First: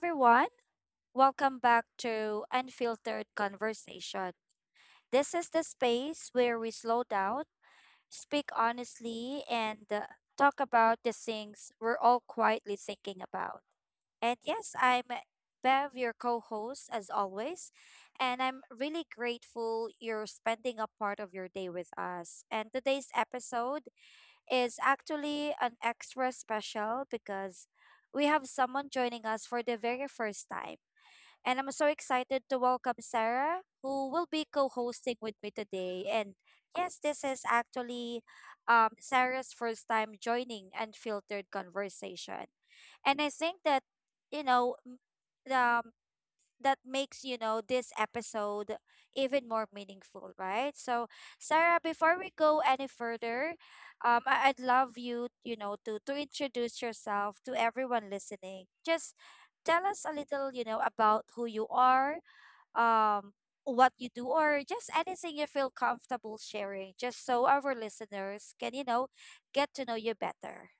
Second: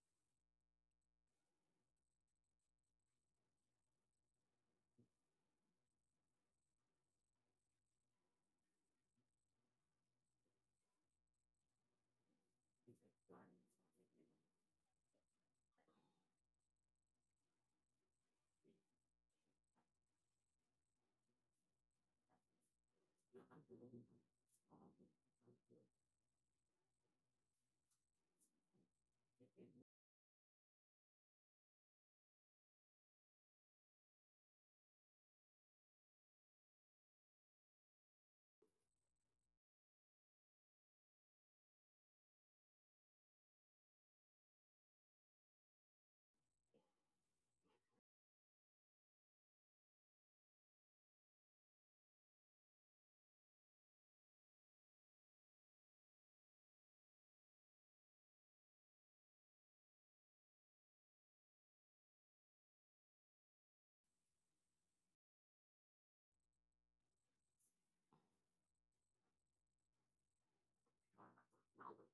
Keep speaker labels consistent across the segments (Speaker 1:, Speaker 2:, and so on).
Speaker 1: everyone. Welcome back to Unfiltered Conversation. This is the space where we slow down, speak honestly, and talk about the things we're all quietly thinking about. And yes, I'm Bev, your co host, as always. And I'm really grateful you're spending a part of your day with us. And today's episode is actually an extra special because we have someone joining us for the very first time. And I'm so excited to welcome Sarah, who will be co hosting with me today. And yes, this is actually Sarah's first time joining Unfiltered Conversation. And I think that, you know, m- the that makes this episode even more meaningful, right? So Sarah, before we go any further, I'd love you you know to introduce yourself to everyone listening. Just tell us a little, you know, about who you are, um what you do, or just anything you feel comfortable sharing, just so our listeners can, you know, get to know you better.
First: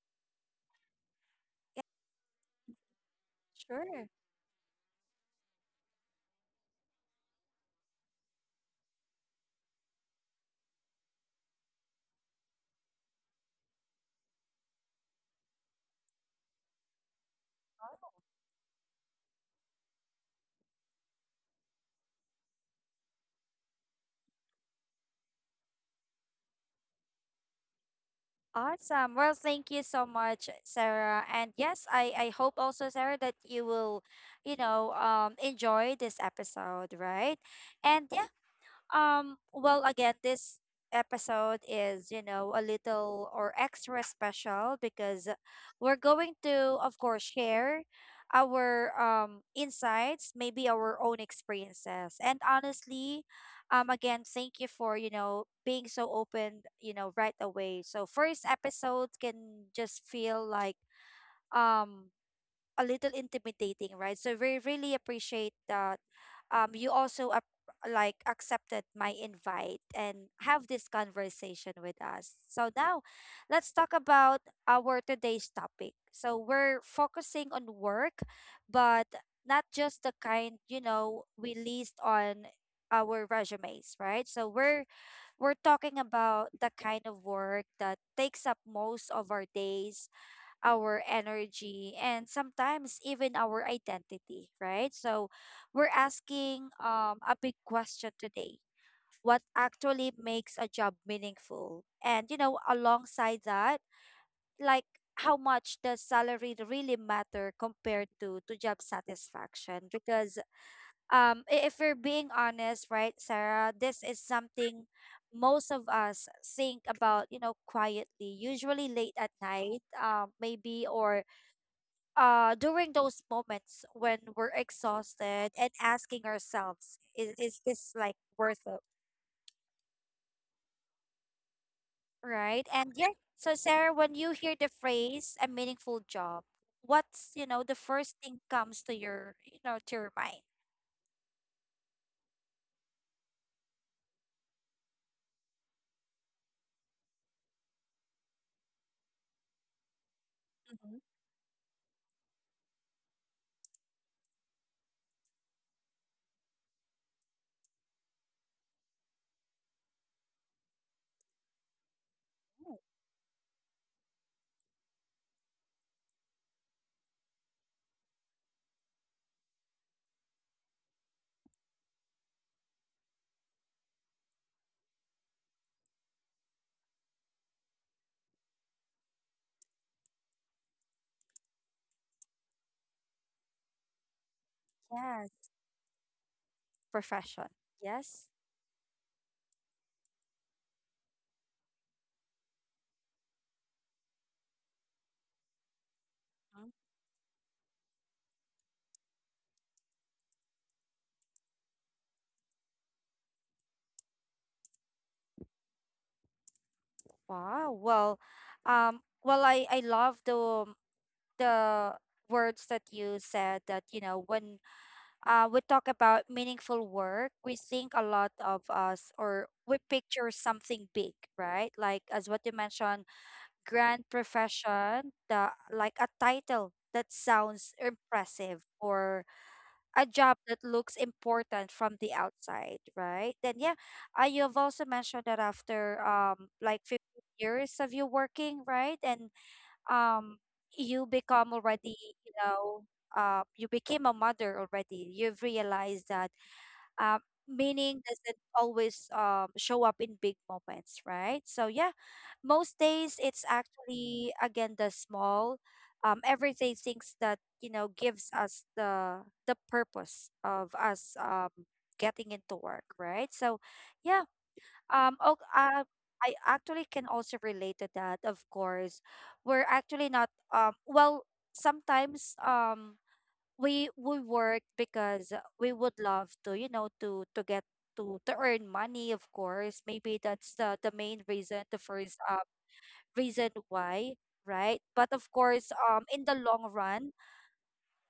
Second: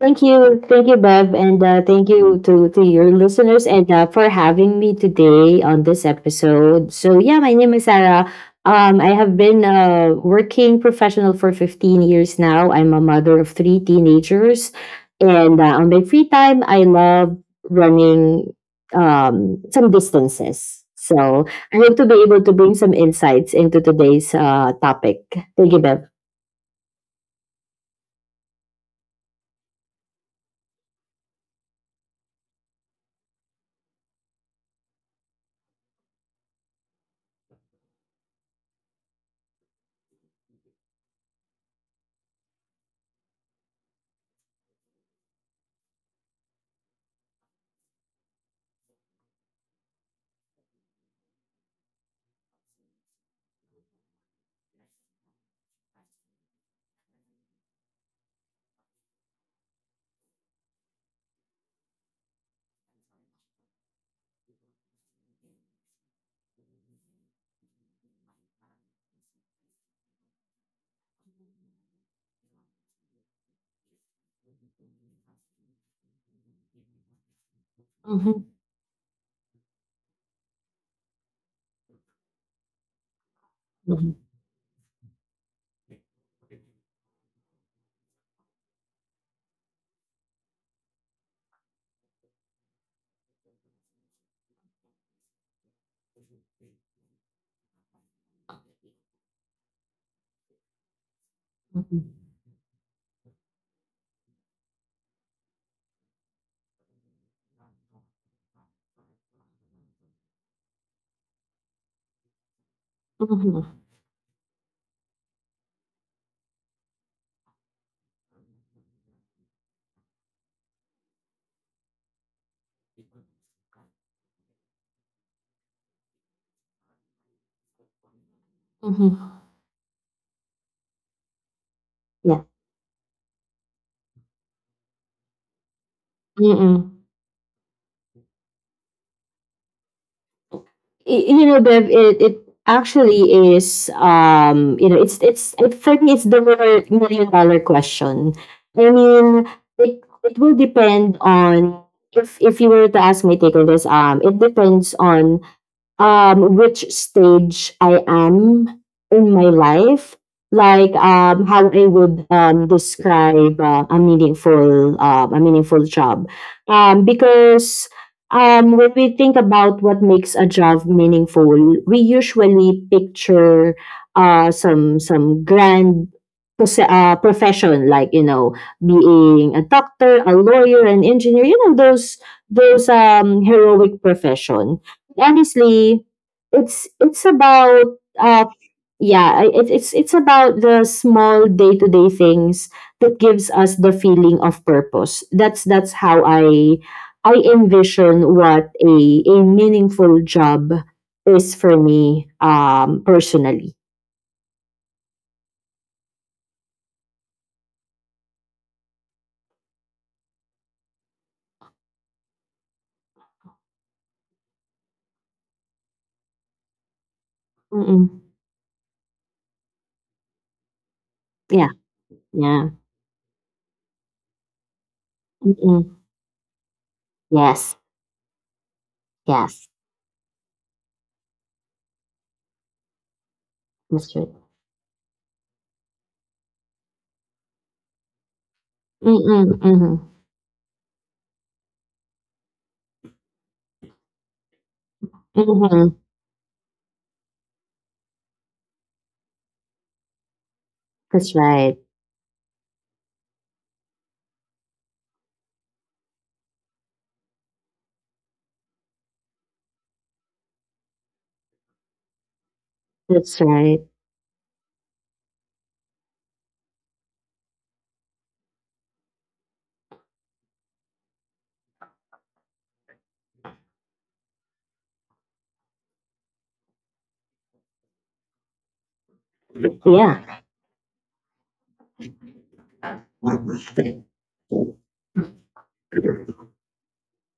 Speaker 2: Thank you. Thank you, Bev. And thank you to your listeners and
Speaker 1: Sure.
Speaker 2: for having me today on this episode. So, yeah, my name is Sarah. I have been a working professional for 15 years now. I'm a mother of three teenagers. And on my free time, I love running some distances. So, I hope to be able to bring some insights into today's topic. Thank you, Bev.
Speaker 1: Awesome. Well, thank you so much, Sarah. And yes, I hope also, Sarah, that you will, you know, enjoy this episode, right? And well, again, this episode is, you know, a little or extra special because we're going to, of course, share our insights, maybe our own experiences. And honestly, again, thank you for, you know, being so open, you know, right away. So first episodes can just feel like um a little intimidating, right? So we really appreciate that um you also ap- like accepted my invite and have this conversation with us. So now let's talk about our today's topic. So we're focusing on work, but not
Speaker 2: Mhm,
Speaker 1: just the kind, you know, we list on our resumes, right? So we're
Speaker 2: mhm,
Speaker 1: we're talking about the kind of work that takes up most of our days, our energy, and sometimes even our identity, right? So we're asking a big question today. What actually makes a job meaningful? And, you know,
Speaker 2: mhm,
Speaker 1: alongside that, like how much does salary really matter compared to job satisfaction? Because if we're being honest, right, Sarah, this is something
Speaker 2: mhm,
Speaker 1: most of us think about, you know, quietly, usually late at night, maybe, or during those moments when we're exhausted and asking ourselves, is this like worth it,
Speaker 2: mhm.
Speaker 1: right? And yeah, so
Speaker 2: Yeah.
Speaker 1: Sarah, when you hear the phrase a meaningful job, what's, you know, the first
Speaker 2: Mm.
Speaker 1: thing comes to your, you know, to your mind?
Speaker 2: Y you know, Bev, it actually is, for me, it's the more million dollar question. I mean,
Speaker 1: Mm-hmm.
Speaker 2: it will depend on if you were to ask my take on this. It depends on which stage I am in my life, like how I would describe a meaningful job, because when we think about what makes a job meaningful, we usually picture some grand profession, like being a doctor, a lawyer, an engineer, you know, those heroic
Speaker 1: Yes.
Speaker 2: profession, honestly.
Speaker 1: Profession.
Speaker 2: it's it's
Speaker 1: Yes.
Speaker 2: about uh it's about the small day-to-day things that gives us the feeling of purpose. That's
Speaker 1: Mm.
Speaker 2: how I envision what a meaningful job is for me, personally.
Speaker 1: Wow. Well, I love the words that you said, that, you know, when we talk about meaningful work, we think a lot
Speaker 2: Mm-mm.
Speaker 1: of us, or we picture something big, right? Like
Speaker 2: Yeah,
Speaker 1: as what you mentioned,
Speaker 2: yeah.
Speaker 1: grand profession, the like a
Speaker 2: Mm-mm.
Speaker 1: title that sounds
Speaker 2: Yes,
Speaker 1: impressive or a
Speaker 2: yes.
Speaker 1: job that looks important from the outside, right? Then yeah, you have
Speaker 2: That's right.
Speaker 1: also mentioned that after like 15 years of you working, right? And
Speaker 2: Mm-mm.
Speaker 1: um
Speaker 2: Mm-hmm.
Speaker 1: you become already, you know, you became a mother already. You've realized that
Speaker 2: Mm-hmm.
Speaker 1: um meaning doesn't always show up in big moments, right? So
Speaker 2: That's
Speaker 1: yeah,
Speaker 2: right.
Speaker 1: most days it's actually again the small everyday things that, you know, gives us the purpose of us getting into work, right? So
Speaker 2: That's
Speaker 1: yeah.
Speaker 2: right.
Speaker 1: um, oh, uh, I actually can also relate to that, of course. We're actually not, well, sometimes we work because we would love to, you know, to get to earn money, of course. Maybe that's the
Speaker 2: Yeah.
Speaker 1: main reason, the first reason why, right? But of course, in the long run,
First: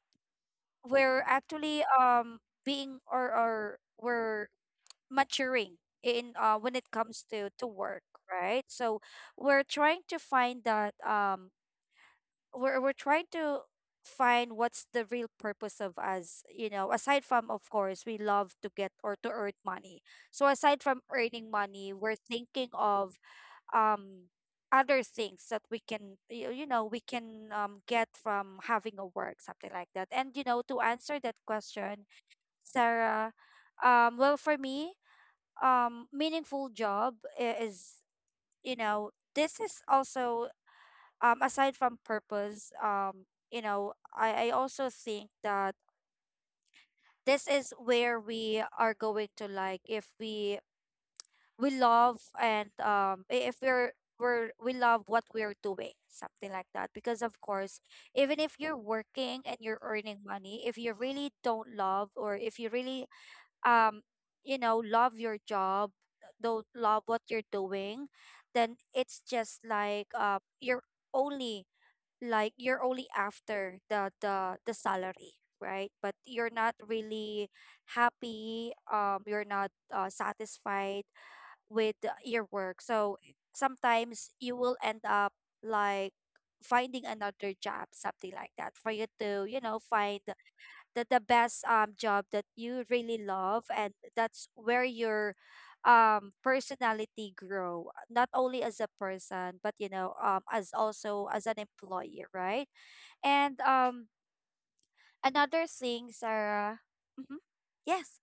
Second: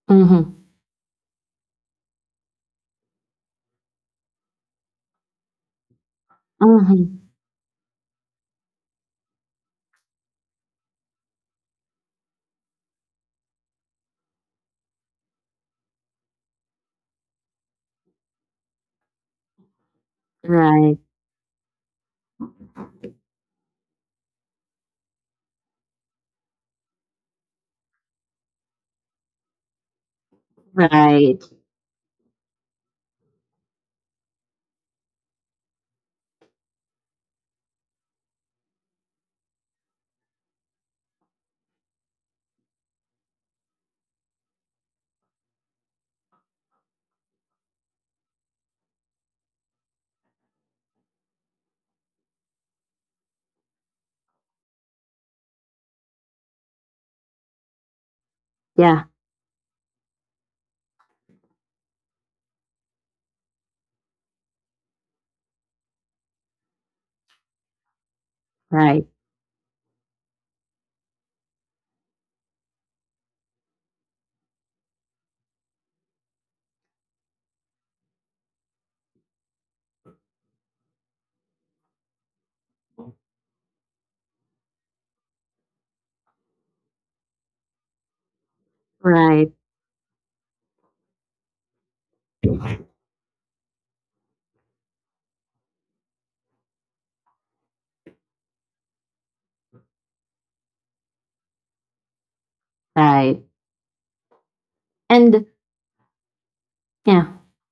Speaker 2: Mm-hmm.
Speaker 1: we're actually being or we're maturing in, when it comes
Speaker 2: Mm-hmm.
Speaker 1: to work, right? So we're trying to find that, we're trying to find what's the real purpose of us, you know, aside from, of course, we love to get or to earn money. So aside from
Speaker 2: Right.
Speaker 1: earning money, we're thinking of um other things that we can, you know, we can, get from having a work, something like that. And you know, to answer that
Speaker 2: Right.
Speaker 1: question, Sarah, well, for me, meaningful job, is, you know, this is also, aside from purpose, you know, I also think that this is where we are going to, like, if we love and if we're we love what we're doing, something like that. Because of course, even if you're
Speaker 2: Yeah.
Speaker 1: working and you're earning money, if you really don't love or if you really um you know, love your job, don't love what you're doing, then it's
Speaker 2: Right.
Speaker 1: just like, you're only, like you're only after the salary, right? But you're not really happy, you're not, satisfied with, your work. So sometimes you will end up like finding another job, something like that, for you to, you know,
Speaker 2: Right.
Speaker 1: find the best job that you really love. And that's where your personality grow, not only as a person, but, you know, as also as an employee, right? And
Speaker 2: Right.
Speaker 1: another
Speaker 2: And
Speaker 1: thing, Sarah. Hmm.
Speaker 2: yeah,
Speaker 1: Yes.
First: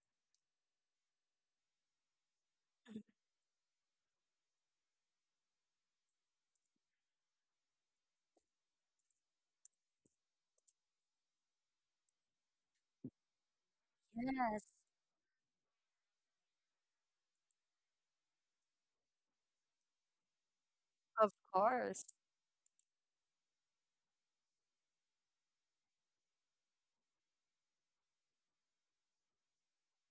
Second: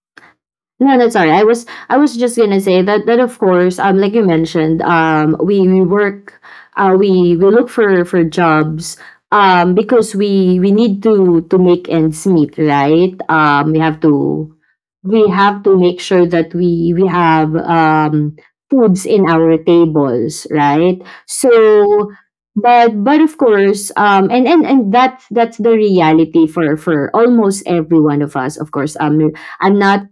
Speaker 2: no, that's all right. I was just gonna say that of course, like you mentioned, we work, we look for jobs, because we need to make ends meet, right?
Speaker 1: Yes,
Speaker 2: We have to make sure that we have foods in our tables, right?
Speaker 1: of course.
Speaker 2: So, but of course, and that's the reality for almost every one of us. Of course, I'm not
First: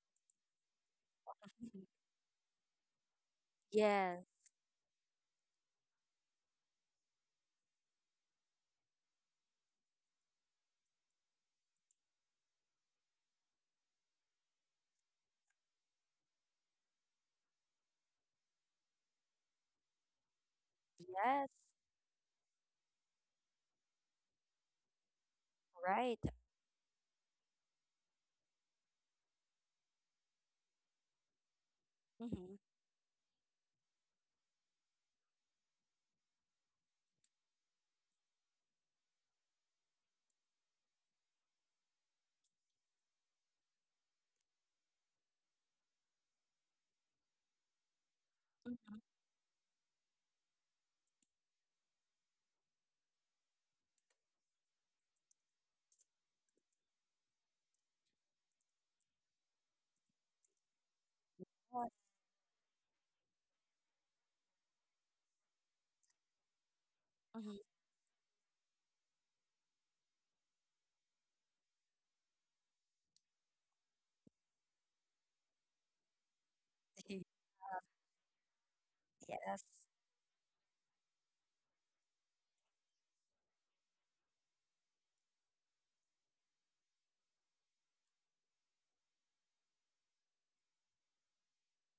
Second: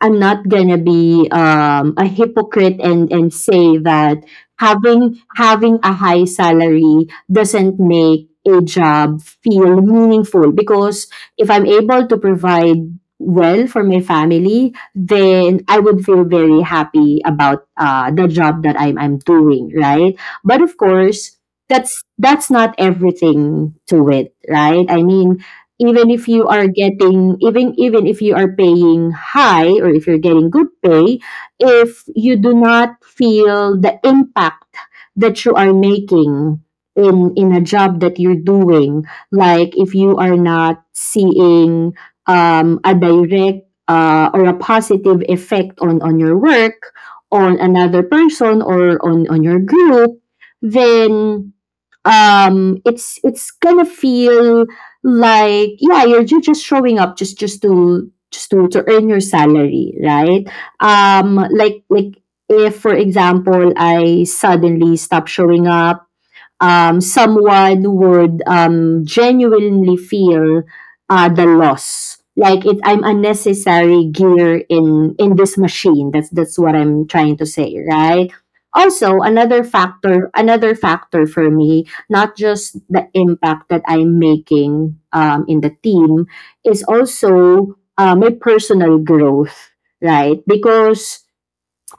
Speaker 2: I'm not gonna be
Speaker 1: Mhm.
Speaker 2: a hypocrite and say that
Speaker 1: Yes.
Speaker 2: having a high salary doesn't make a job feel meaningful, because if I'm able to provide well for my family, then I would feel very happy about the job that I'm doing, right? But of course,
Speaker 1: Yes.
Speaker 2: that's that's not everything to it, right? I mean,
Speaker 1: Right.
Speaker 2: even if you are paying high, or if you're getting good pay, if you do
Speaker 1: Mm-hmm.
Speaker 2: not feel the impact that you are making in a job that you're doing. Like, if you are not seeing a direct or a positive effect on your work, on another person,
Speaker 1: Mm-hmm.
Speaker 2: or on your group, then it's gonna feel like, yeah, you're just showing up just to earn your salary, right? um like
Speaker 1: Yes.
Speaker 2: like if for example I suddenly stop showing up, someone would genuinely feel the loss. Like, it, I'm a necessary gear in this machine. That's what I'm trying to say, right? Also,
Speaker 1: Yes.
Speaker 2: another factor for me, not just the impact that I'm making, in the team, is also my personal growth, right? Because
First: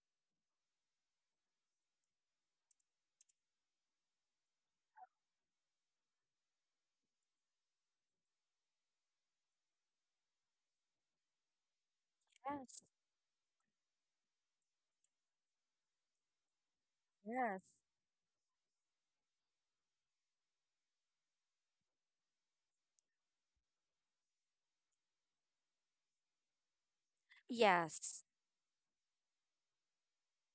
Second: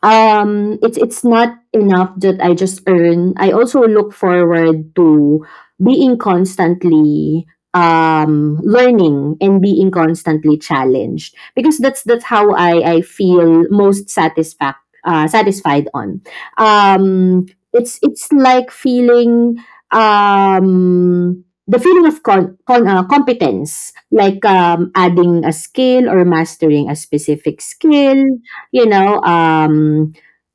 Speaker 2: it's not enough that I just earn. I also look forward to being constantly learning and being constantly challenged, because that's how
Speaker 1: Yes.
Speaker 2: I feel most satisfac satisfied on. Um
Speaker 1: Yes.
Speaker 2: it's like feeling, um the feeling of con, con competence, like adding a skill or mastering a specific skill,
Speaker 1: Yes.
Speaker 2: you know, um,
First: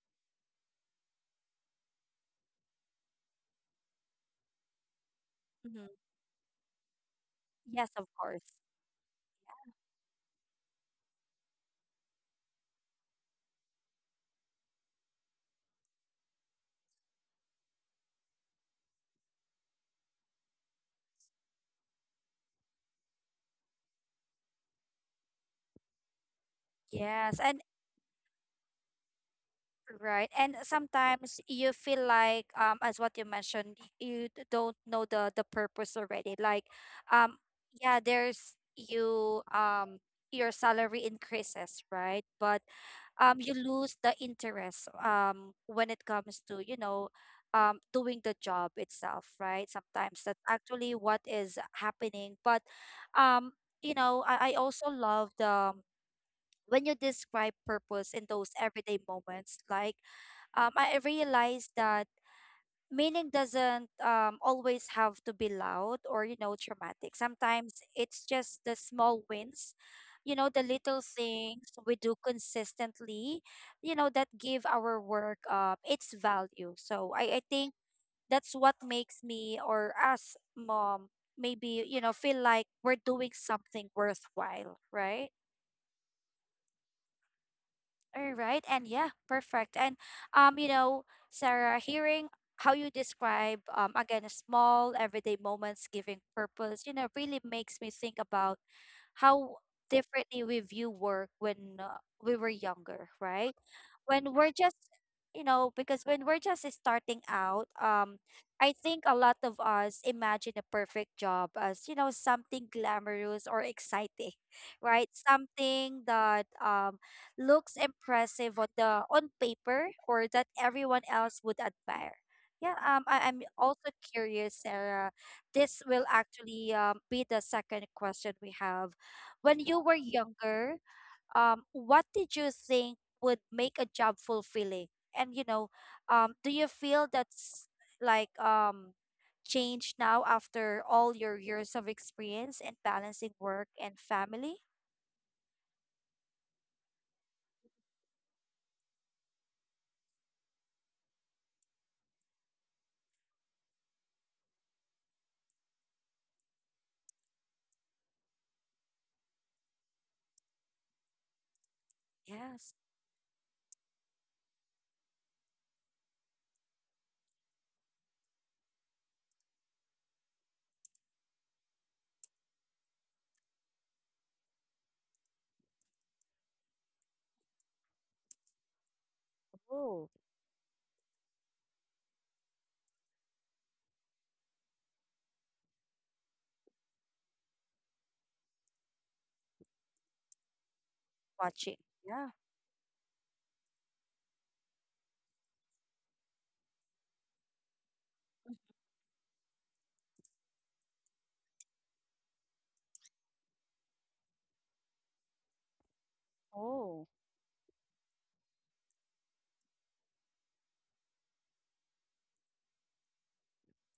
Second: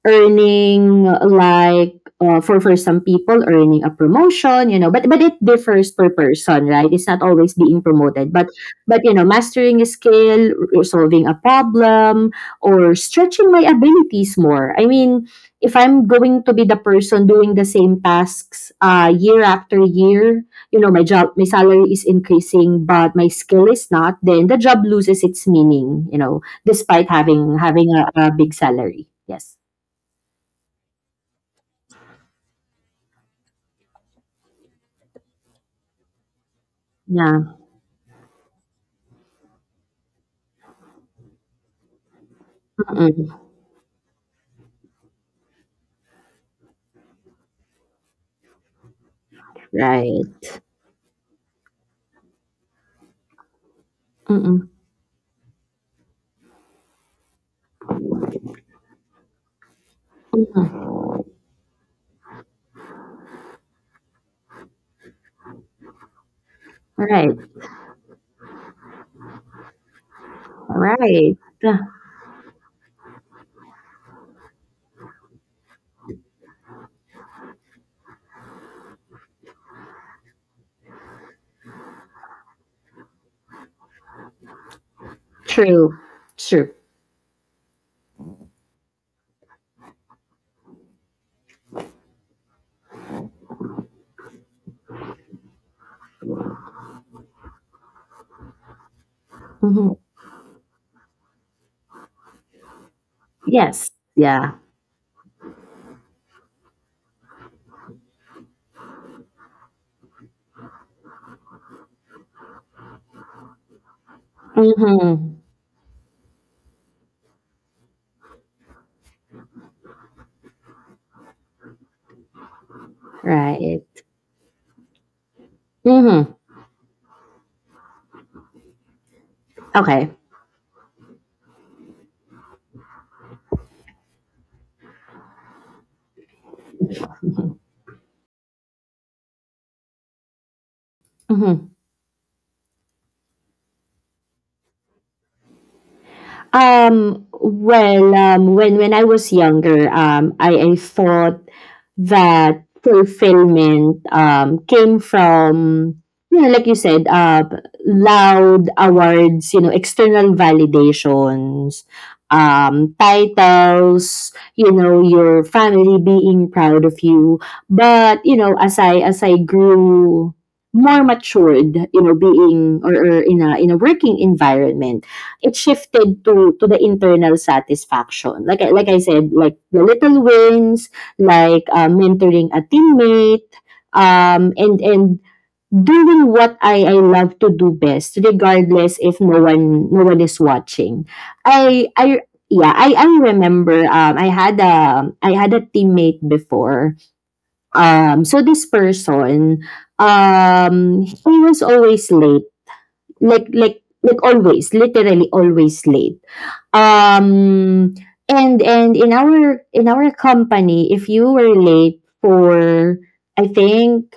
Speaker 2: earning, like, for some people, earning a promotion, you know. But it
Speaker 1: Hmm.
Speaker 2: differs per person, right? It's not always being
Speaker 1: Yes, of
Speaker 2: promoted, but
Speaker 1: course.
Speaker 2: mastering a skill, solving a problem, or stretching my abilities more. I mean, if I'm going to be the person doing the same tasks, year after year, my job, my salary is increasing, but my skill is not, then the job loses its meaning. Despite
Speaker 1: Yes.
Speaker 2: having
Speaker 1: And
Speaker 2: having a big salary. Yes.
Speaker 1: right. And sometimes you feel like, as what you mentioned, you, don't know the purpose already. Like um
Speaker 2: Yeah.
Speaker 1: yeah, there's you, your salary increases, right? But
Speaker 2: Mm-mm.
Speaker 1: you lose the interest when it comes to, you know, doing the job itself, right? Sometimes
Speaker 2: Right.
Speaker 1: that's actually what is happening. But um, you know, I
Speaker 2: Mm-mm.
Speaker 1: also love the, when you describe purpose in those everyday moments, like,
Speaker 2: Mm-mm.
Speaker 1: I realized that meaning doesn't, always have to be loud or, you know, dramatic.
Speaker 2: Right.
Speaker 1: Sometimes it's just the small wins, you know, the little
Speaker 2: Right.
Speaker 1: things
Speaker 2: Yeah.
Speaker 1: we do consistently, you know, that give our work, its value. So I think that's what makes me or us mom maybe, you know, feel like we're doing something worthwhile, right?
Speaker 2: True. True.
Speaker 1: All right, and yeah, perfect. And you know, Sarah, hearing how you describe, again, small everyday moments giving purpose, you know, really makes me think about how
Speaker 2: Hmm.
Speaker 1: differently we view work when, we were younger, right?
Speaker 2: Yes.
Speaker 1: When we're
Speaker 2: Yeah.
Speaker 1: just, you know, because when we're just starting out, I think a lot of us imagine a perfect job as, you know, something glamorous or exciting, right?
Speaker 2: Hmm.
Speaker 1: Something that looks impressive on the on paper, or that everyone else would admire. Yeah, I'm
Speaker 2: Right.
Speaker 1: also curious, Sarah. This will
Speaker 2: Hmm.
Speaker 1: actually be the second question we have. When you were
Speaker 2: Okay.
Speaker 1: younger, what did you think would make a job fulfilling? And you know, do you feel that's like changed now after all your
Speaker 2: Mhm.
Speaker 1: years of experience and balancing work and family?
Speaker 2: Well, when I was younger, I thought that fulfillment came from, like you said, loud awards, external validations,
Speaker 1: Yes.
Speaker 2: titles, your family being proud of you. But as I grew more matured, being, or in a working environment, it shifted to the internal satisfaction, like I said, like the
Speaker 1: Oh,
Speaker 2: little wins, like mentoring a teammate, and doing what I love to do best, regardless if no one is watching.
Speaker 1: watching.
Speaker 2: I
Speaker 1: Yeah.
Speaker 2: yeah I remember, I had a teammate before. So this person, he was always late. Always, literally always late.
Speaker 1: Oh.
Speaker 2: um and in our company, if you were late for, I think,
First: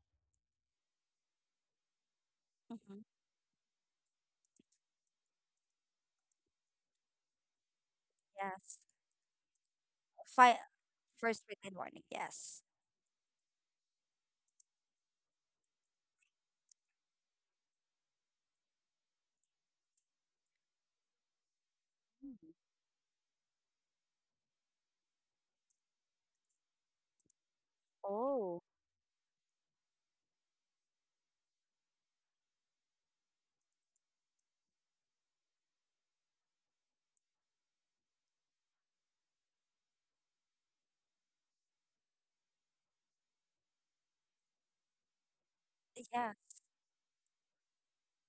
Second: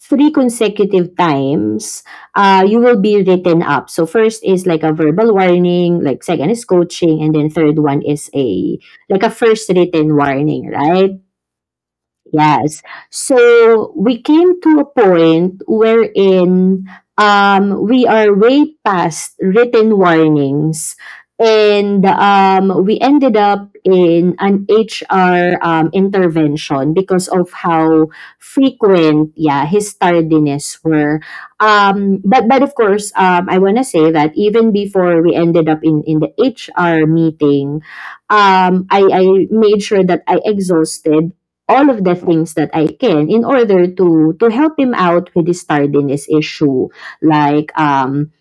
Speaker 2: three consecutive times, you will
Speaker 1: Mm-hmm.
Speaker 2: be written up. So first is like a verbal warning, like second is coaching, and then third one is
Speaker 1: Yes.
Speaker 2: a first written
Speaker 1: Five
Speaker 2: warning, right?
Speaker 1: first written warning. Yes.
Speaker 2: Yes. So we came to a point wherein, we are way past written warnings. And
Speaker 1: Mm.
Speaker 2: we ended up in an HR intervention, because of how
Speaker 1: Oh,
Speaker 2: frequent, yeah, his tardiness were. But of course, I want to say that even before we ended up in the HR meeting, I made sure that I exhausted all of the things that I can in order to help him out with his tardiness
Speaker 1: yeah.
Speaker 2: issue. Like,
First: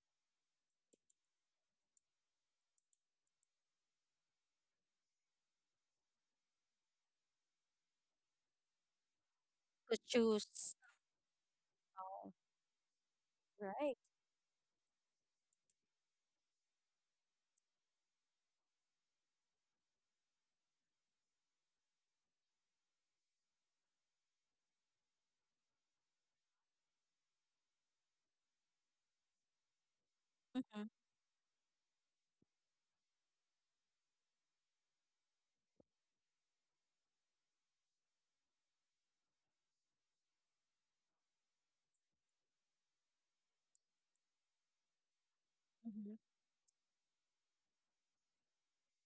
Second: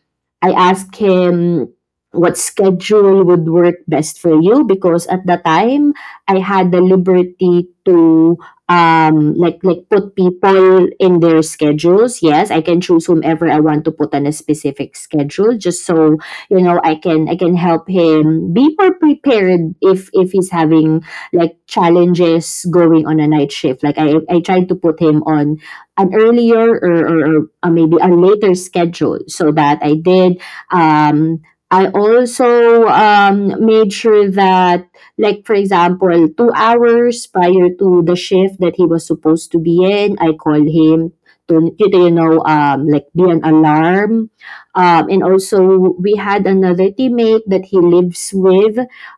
Speaker 2: I asked him, what schedule would work best for you, because at the time I had the liberty to,
Speaker 1: To
Speaker 2: put
Speaker 1: choose.
Speaker 2: people in their schedules.
Speaker 1: Oh,
Speaker 2: Yes, I can choose whomever I want to
Speaker 1: right.
Speaker 2: put on a specific schedule, just so I can help him be more prepared if he's having like challenges going on a night shift. Like, I tried to put him on an earlier, or, maybe a later schedule, so that I did.
Speaker 1: Mm-hmm.
Speaker 2: Um, I also made sure that, like, for example, 2 hours prior to the shift that he was supposed to be in, I called him, to, be an alarm. And also, we
Speaker 1: Mm-hmm.
Speaker 2: had another teammate that he lives with,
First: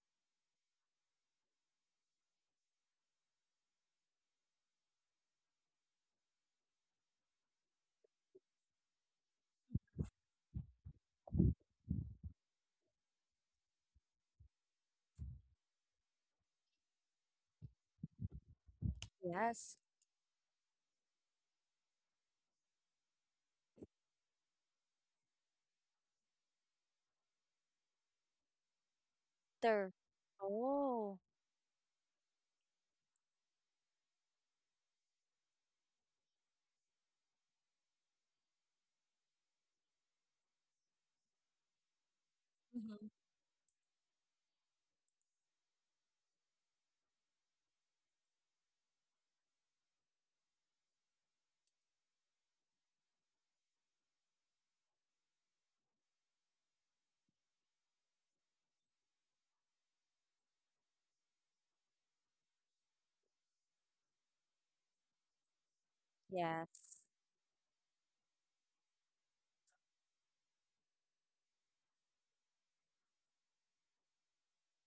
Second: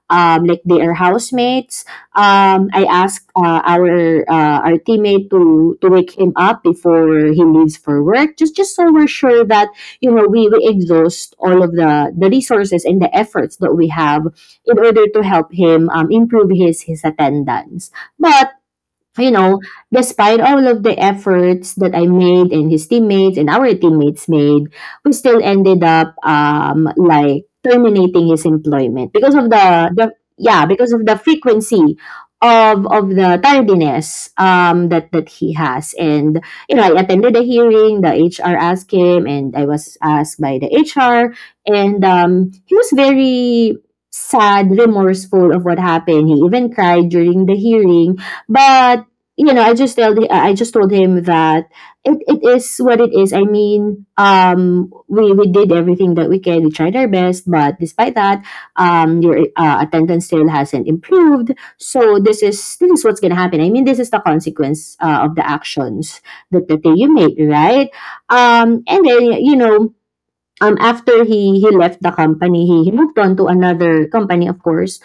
Speaker 2: like, they are housemates. I asked our teammate to wake him up before he leaves for work, just so we're sure that, we exhaust all of the resources and the efforts that we have in order to help him improve his attendance. But you know,
Speaker 1: Yes.
Speaker 2: despite all of the efforts that I made, and his teammates and our teammates made, we still ended up, like, terminating his employment because of
Speaker 1: There.
Speaker 2: the
Speaker 1: Oh.
Speaker 2: frequency of the tardiness, that he has. And I attended the hearing. The HR asked him, and I was asked by the HR. And he was
Speaker 1: Mm-hmm.
Speaker 2: very sad, remorseful of what happened. He even cried during the hearing. But I just told him, I just told him that it is what it is. I mean, we did everything that we can. We tried our best, but despite that, your attendance still hasn't improved. So this is what's gonna happen. I mean, this is the consequence of the actions that you
Speaker 1: Yes.
Speaker 2: made, right? And then, after he left the company, he moved on to another company, of course.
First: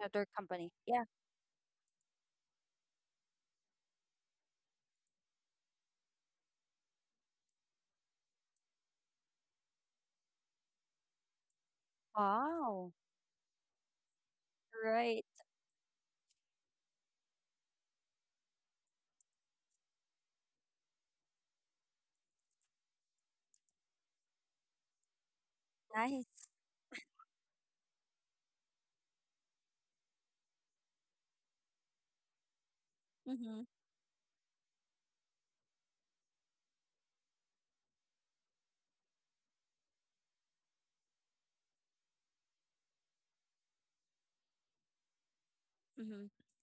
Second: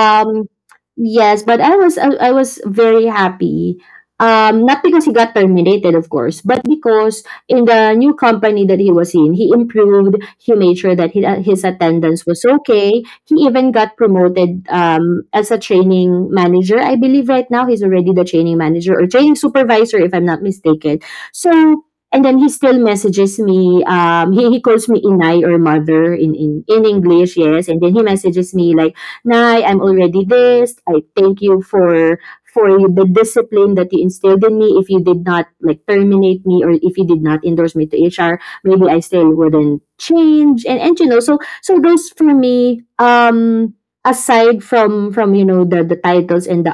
Speaker 1: Another company. Yeah.
Speaker 2: yes, but I was very happy. Not because he got terminated, of course, but because in the new company that he was in, he improved. He made sure that, his attendance was
Speaker 1: Wow.
Speaker 2: okay. He even got promoted,
Speaker 1: Right.
Speaker 2: as a training manager. I believe right now he's already the training manager or training supervisor, if I'm not mistaken. So and then he still messages me. He calls me inai, or mother
Speaker 1: Nice.
Speaker 2: in English, yes. And then he messages me like, "Nai, I'm already this. I thank you for the
Speaker 1: Mm-hmm.
Speaker 2: discipline that you instilled in me. If you did not like terminate me, or if you did not endorse me to HR, maybe I still wouldn't change. And you know, so so those for me, aside from the
Speaker 1: Mm-hmm.
Speaker 2: titles and the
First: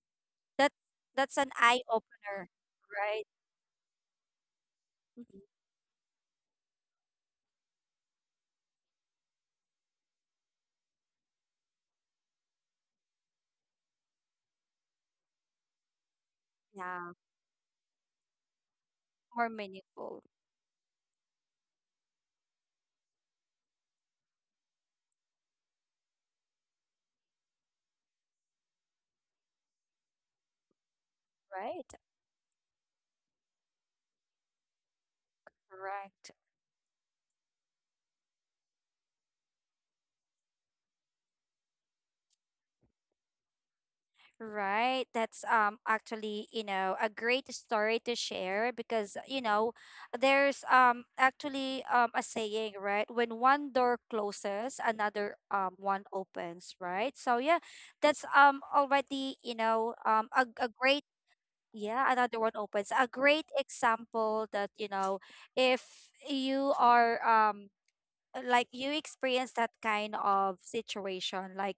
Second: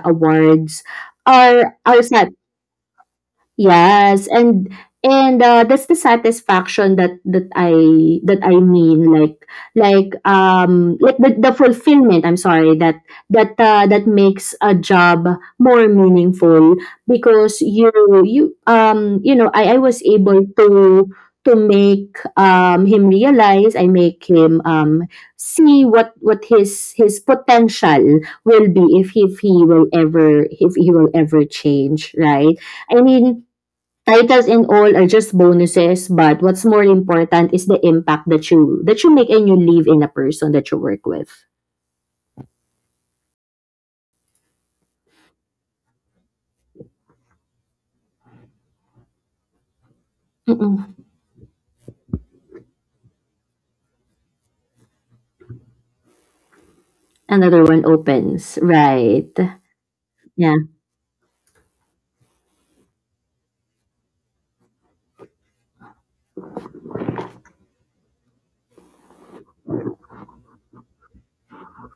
Speaker 1: That
Speaker 2: awards,
Speaker 1: that's an
Speaker 2: are
Speaker 1: eye
Speaker 2: are
Speaker 1: opener, right?
Speaker 2: yes, and and
Speaker 1: Mm-hmm.
Speaker 2: uh, that's the satisfaction that that I mean like the fulfillment. I'm sorry, that makes a job more meaningful
Speaker 1: Yeah.
Speaker 2: because you you um you know
Speaker 1: More
Speaker 2: I I was
Speaker 1: meaningful.
Speaker 2: able to make him realize, I make him see what his potential will be if he will ever
Speaker 1: Right.
Speaker 2: change, right? I mean, titles and all are just bonuses,
Speaker 1: Correct.
Speaker 2: but what's more important is the impact that you make and you leave in a person that you work with.
Speaker 1: Right. That's actually, you know, a great story to share because, you know, there's
Speaker 2: Mm-mm.
Speaker 1: actually a saying, right? When one door closes, another one opens, right? So
Speaker 2: Another
Speaker 1: yeah,
Speaker 2: one
Speaker 1: that's
Speaker 2: opens. Right.
Speaker 1: already, you know,
Speaker 2: Yeah.
Speaker 1: a great, yeah, another one opens. A great example that, you know, if you are like you experience that kind of situation, like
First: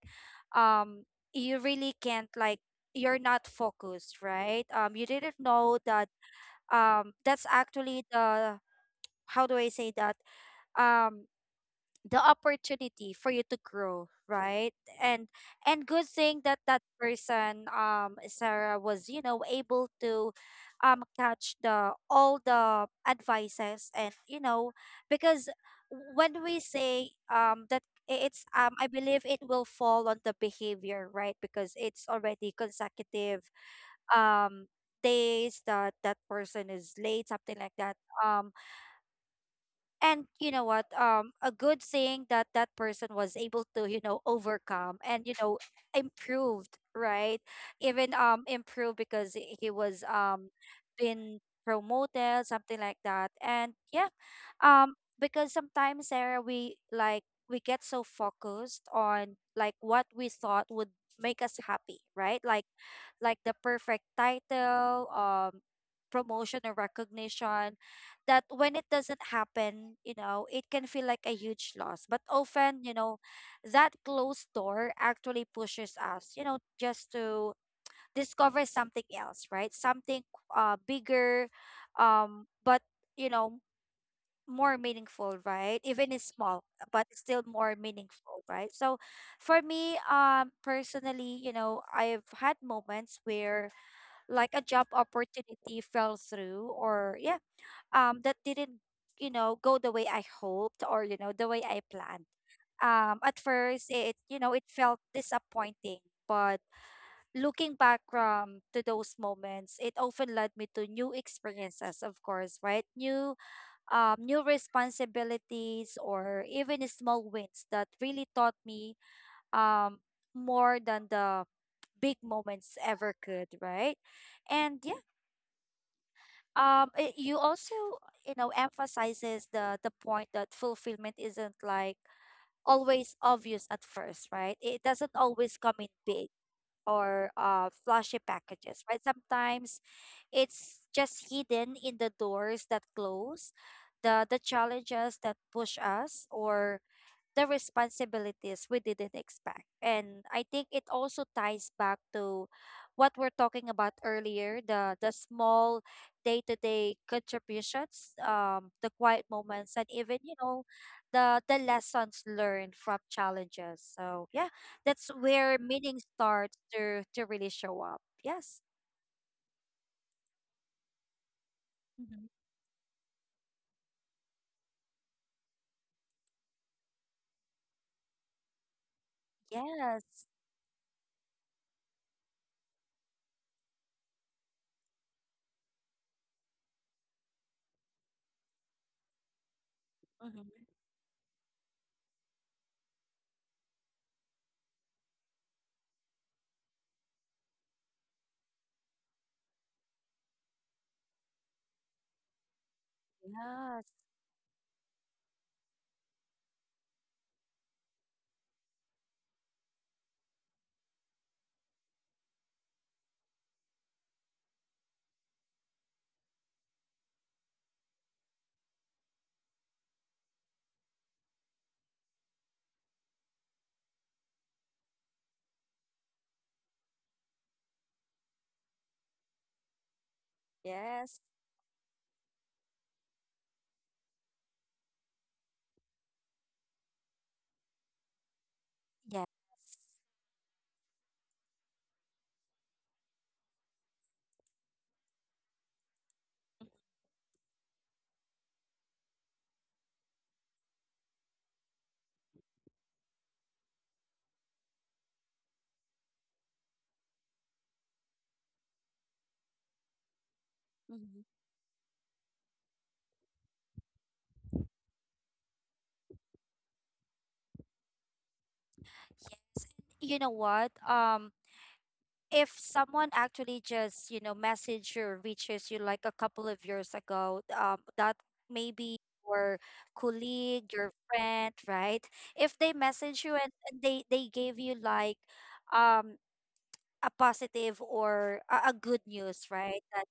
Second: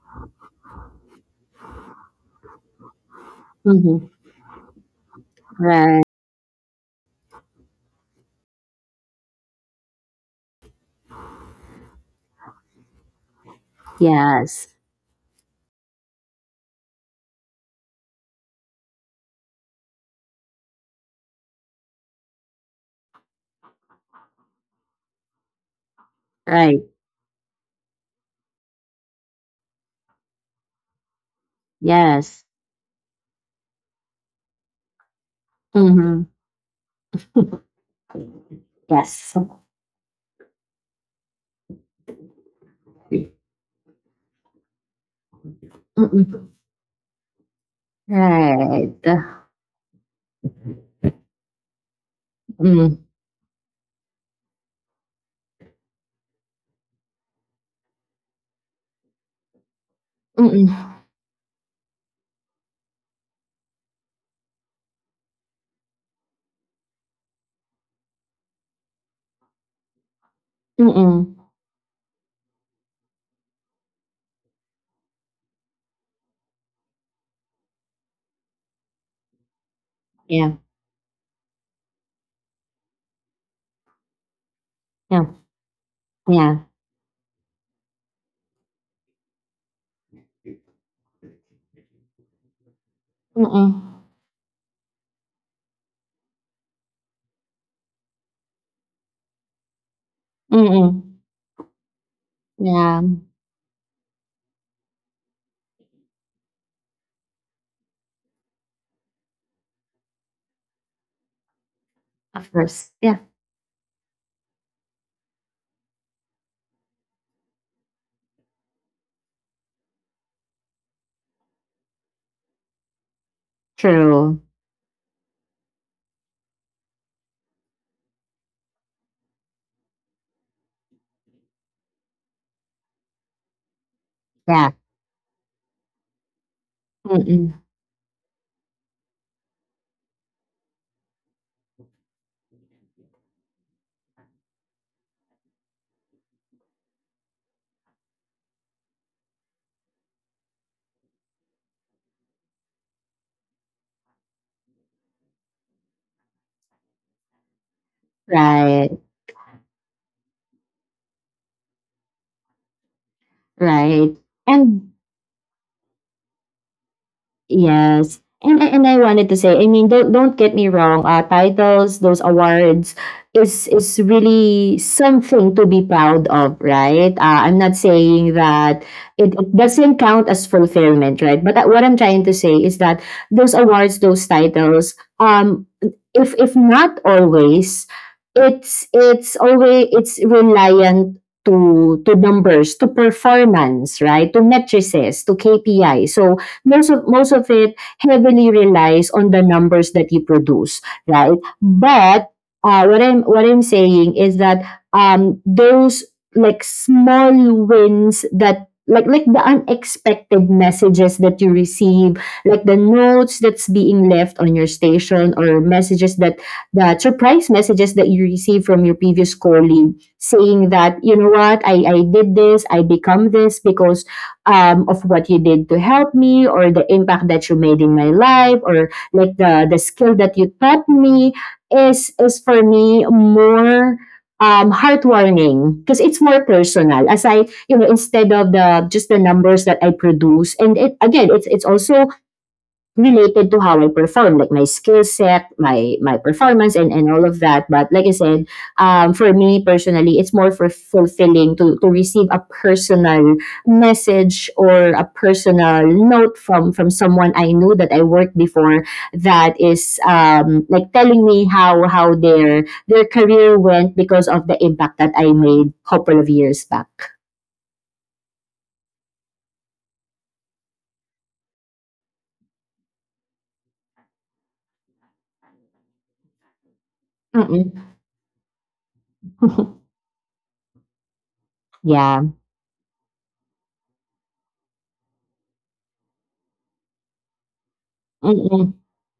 Speaker 1: um you really can't, like you're not
Speaker 2: Mm-hmm.
Speaker 1: focused, right? You didn't know
Speaker 2: Right.
Speaker 1: that that's actually the, how do I say that, um the opportunity for you to grow, right?
Speaker 2: Yes.
Speaker 1: and and good thing that that person, Sarah, was, you know, able to, catch the all the advices. And you know, because when we
Speaker 2: Right.
Speaker 1: say, that, it's, I believe it will fall on the behavior, right? Because it's already
Speaker 2: Yes.
Speaker 1: consecutive um days that that
Speaker 2: Mm-hmm.
Speaker 1: person is late, something like that. um
Speaker 2: Yes.
Speaker 1: and you know what, a good thing that that person was able to, you know, overcome and, you know,
Speaker 2: Mm-mm.
Speaker 1: improved, right? Even improved,
Speaker 2: Right.
Speaker 1: because he was, been promoted, something like
Speaker 2: Mm.
Speaker 1: that. And yeah, um because sometimes, Sarah, we like, we get so focused on like what we thought would
Speaker 2: Mm-mm.
Speaker 1: make us happy, right? Like the perfect title, promotion, or recognition, that when it doesn't happen, you know, it can feel like a
Speaker 2: Mm-mm.
Speaker 1: huge loss. But often, you know, that closed door actually pushes us, you know, just to discover something else, right? Something
Speaker 2: Yeah.
Speaker 1: bigger, but you know, more meaningful,
Speaker 2: Yeah.
Speaker 1: right? Even it's small, but
Speaker 2: Yeah.
Speaker 1: it's still more meaningful, right? So for me, personally, you know, I've had moments where
Speaker 2: Mm-mm.
Speaker 1: like a job opportunity fell through. Or that didn't, you know, go the way I hoped or, you know, the way
Speaker 2: Mm-mm.
Speaker 1: I planned. At first,
Speaker 2: Yeah.
Speaker 1: it, you know, it felt disappointing, but looking back from to those moments, it often led me to new experiences, of course, right? New,
Speaker 2: Of course. Yeah.
Speaker 1: new responsibilities or even small wins that really taught me, um more than the big moments ever could, right? and yeah
Speaker 2: True.
Speaker 1: um it, you also, you know, emphasizes the point that fulfillment isn't like always obvious at first, right? It doesn't always
Speaker 2: Yeah.
Speaker 1: come in big or flashy
Speaker 2: Mm-mm.
Speaker 1: packages, right? Sometimes it's just hidden in the doors that close, the challenges that push us, or the responsibilities we didn't expect. And I think it also ties back to what we're talking about earlier, the small day-to-day contributions, the quiet moments,
Speaker 2: Right,
Speaker 1: and even, you know, the lessons learned from challenges. So yeah,
Speaker 2: right?
Speaker 1: that's where
Speaker 2: And
Speaker 1: meaning starts to really show up. Yes.
Speaker 2: yes. And I wanted to say, I mean, don't get me wrong,
Speaker 1: Mhm.
Speaker 2: titles, those awards is really something to be proud of, right? I'm not saying that
Speaker 1: Yes.
Speaker 2: it doesn't count as fulfillment, right? But what I'm trying to say is that those awards, those titles, um, if not always,
Speaker 1: Hmm.
Speaker 2: it's reliant to numbers, to performance, right? To matrices, to KPI. So most of it heavily relies on the numbers that you produce, right? But uh, what I'm
Speaker 1: Yes.
Speaker 2: what I'm saying is that those like small wins, that like the unexpected messages that you receive, like the notes that's being left on your station or messages that the surprise messages that you receive from your previous colleague saying that, you know what, I did this, I become this because of what you did to help me, or the impact that you made in my life, or like the skill that you
Speaker 1: Yes.
Speaker 2: taught me is for me more heartwarming because it's more personal, as I, you know, instead of the just the numbers that I produce. And again, it's also related to how I perform, like my skill set, my
Speaker 1: Yes.
Speaker 2: performance, and all of that. But like I said, for me personally, it's more for fulfilling to receive a personal message or a personal note from someone I knew that I worked before, that is like
Speaker 1: Mhm.
Speaker 2: telling me how their career went because of the impact that I made a couple of years back.
Speaker 1: Yeah, you know what? If someone actually just, you know, message you or reaches you like a couple of years ago, that
Speaker 2: Mm-mm.
Speaker 1: maybe your colleague, your friend, right? If they
Speaker 2: Yeah.
Speaker 1: message you and, and they gave you like um a positive or a good news,
Speaker 2: Mm-mm.
Speaker 1: right? That,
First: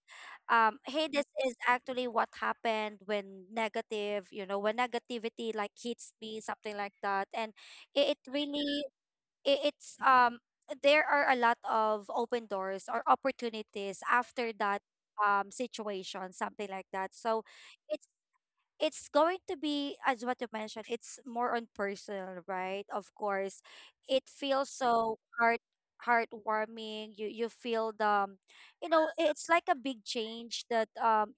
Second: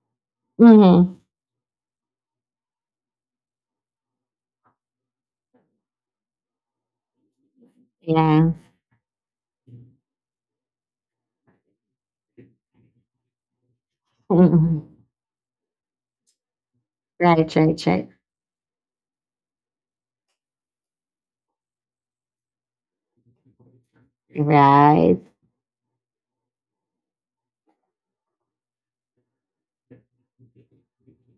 Speaker 1: hey,
Speaker 2: Mm-hmm.
Speaker 1: this is actually what happened when negative, you know, when negativity like hits me, something like that. And it
Speaker 2: Yeah.
Speaker 1: really, it, it's, there are a lot of open doors or opportunities after that,
Speaker 2: Mm-mm.
Speaker 1: situation, something like that. So
Speaker 2: Right, right,
Speaker 1: it's
Speaker 2: right.
Speaker 1: it's going to be, as what you mentioned, it's more on personal, right? Of course, it feels so
Speaker 2: Right.
Speaker 1: heart, heartwarming. You feel the, you know, it's like a big change that,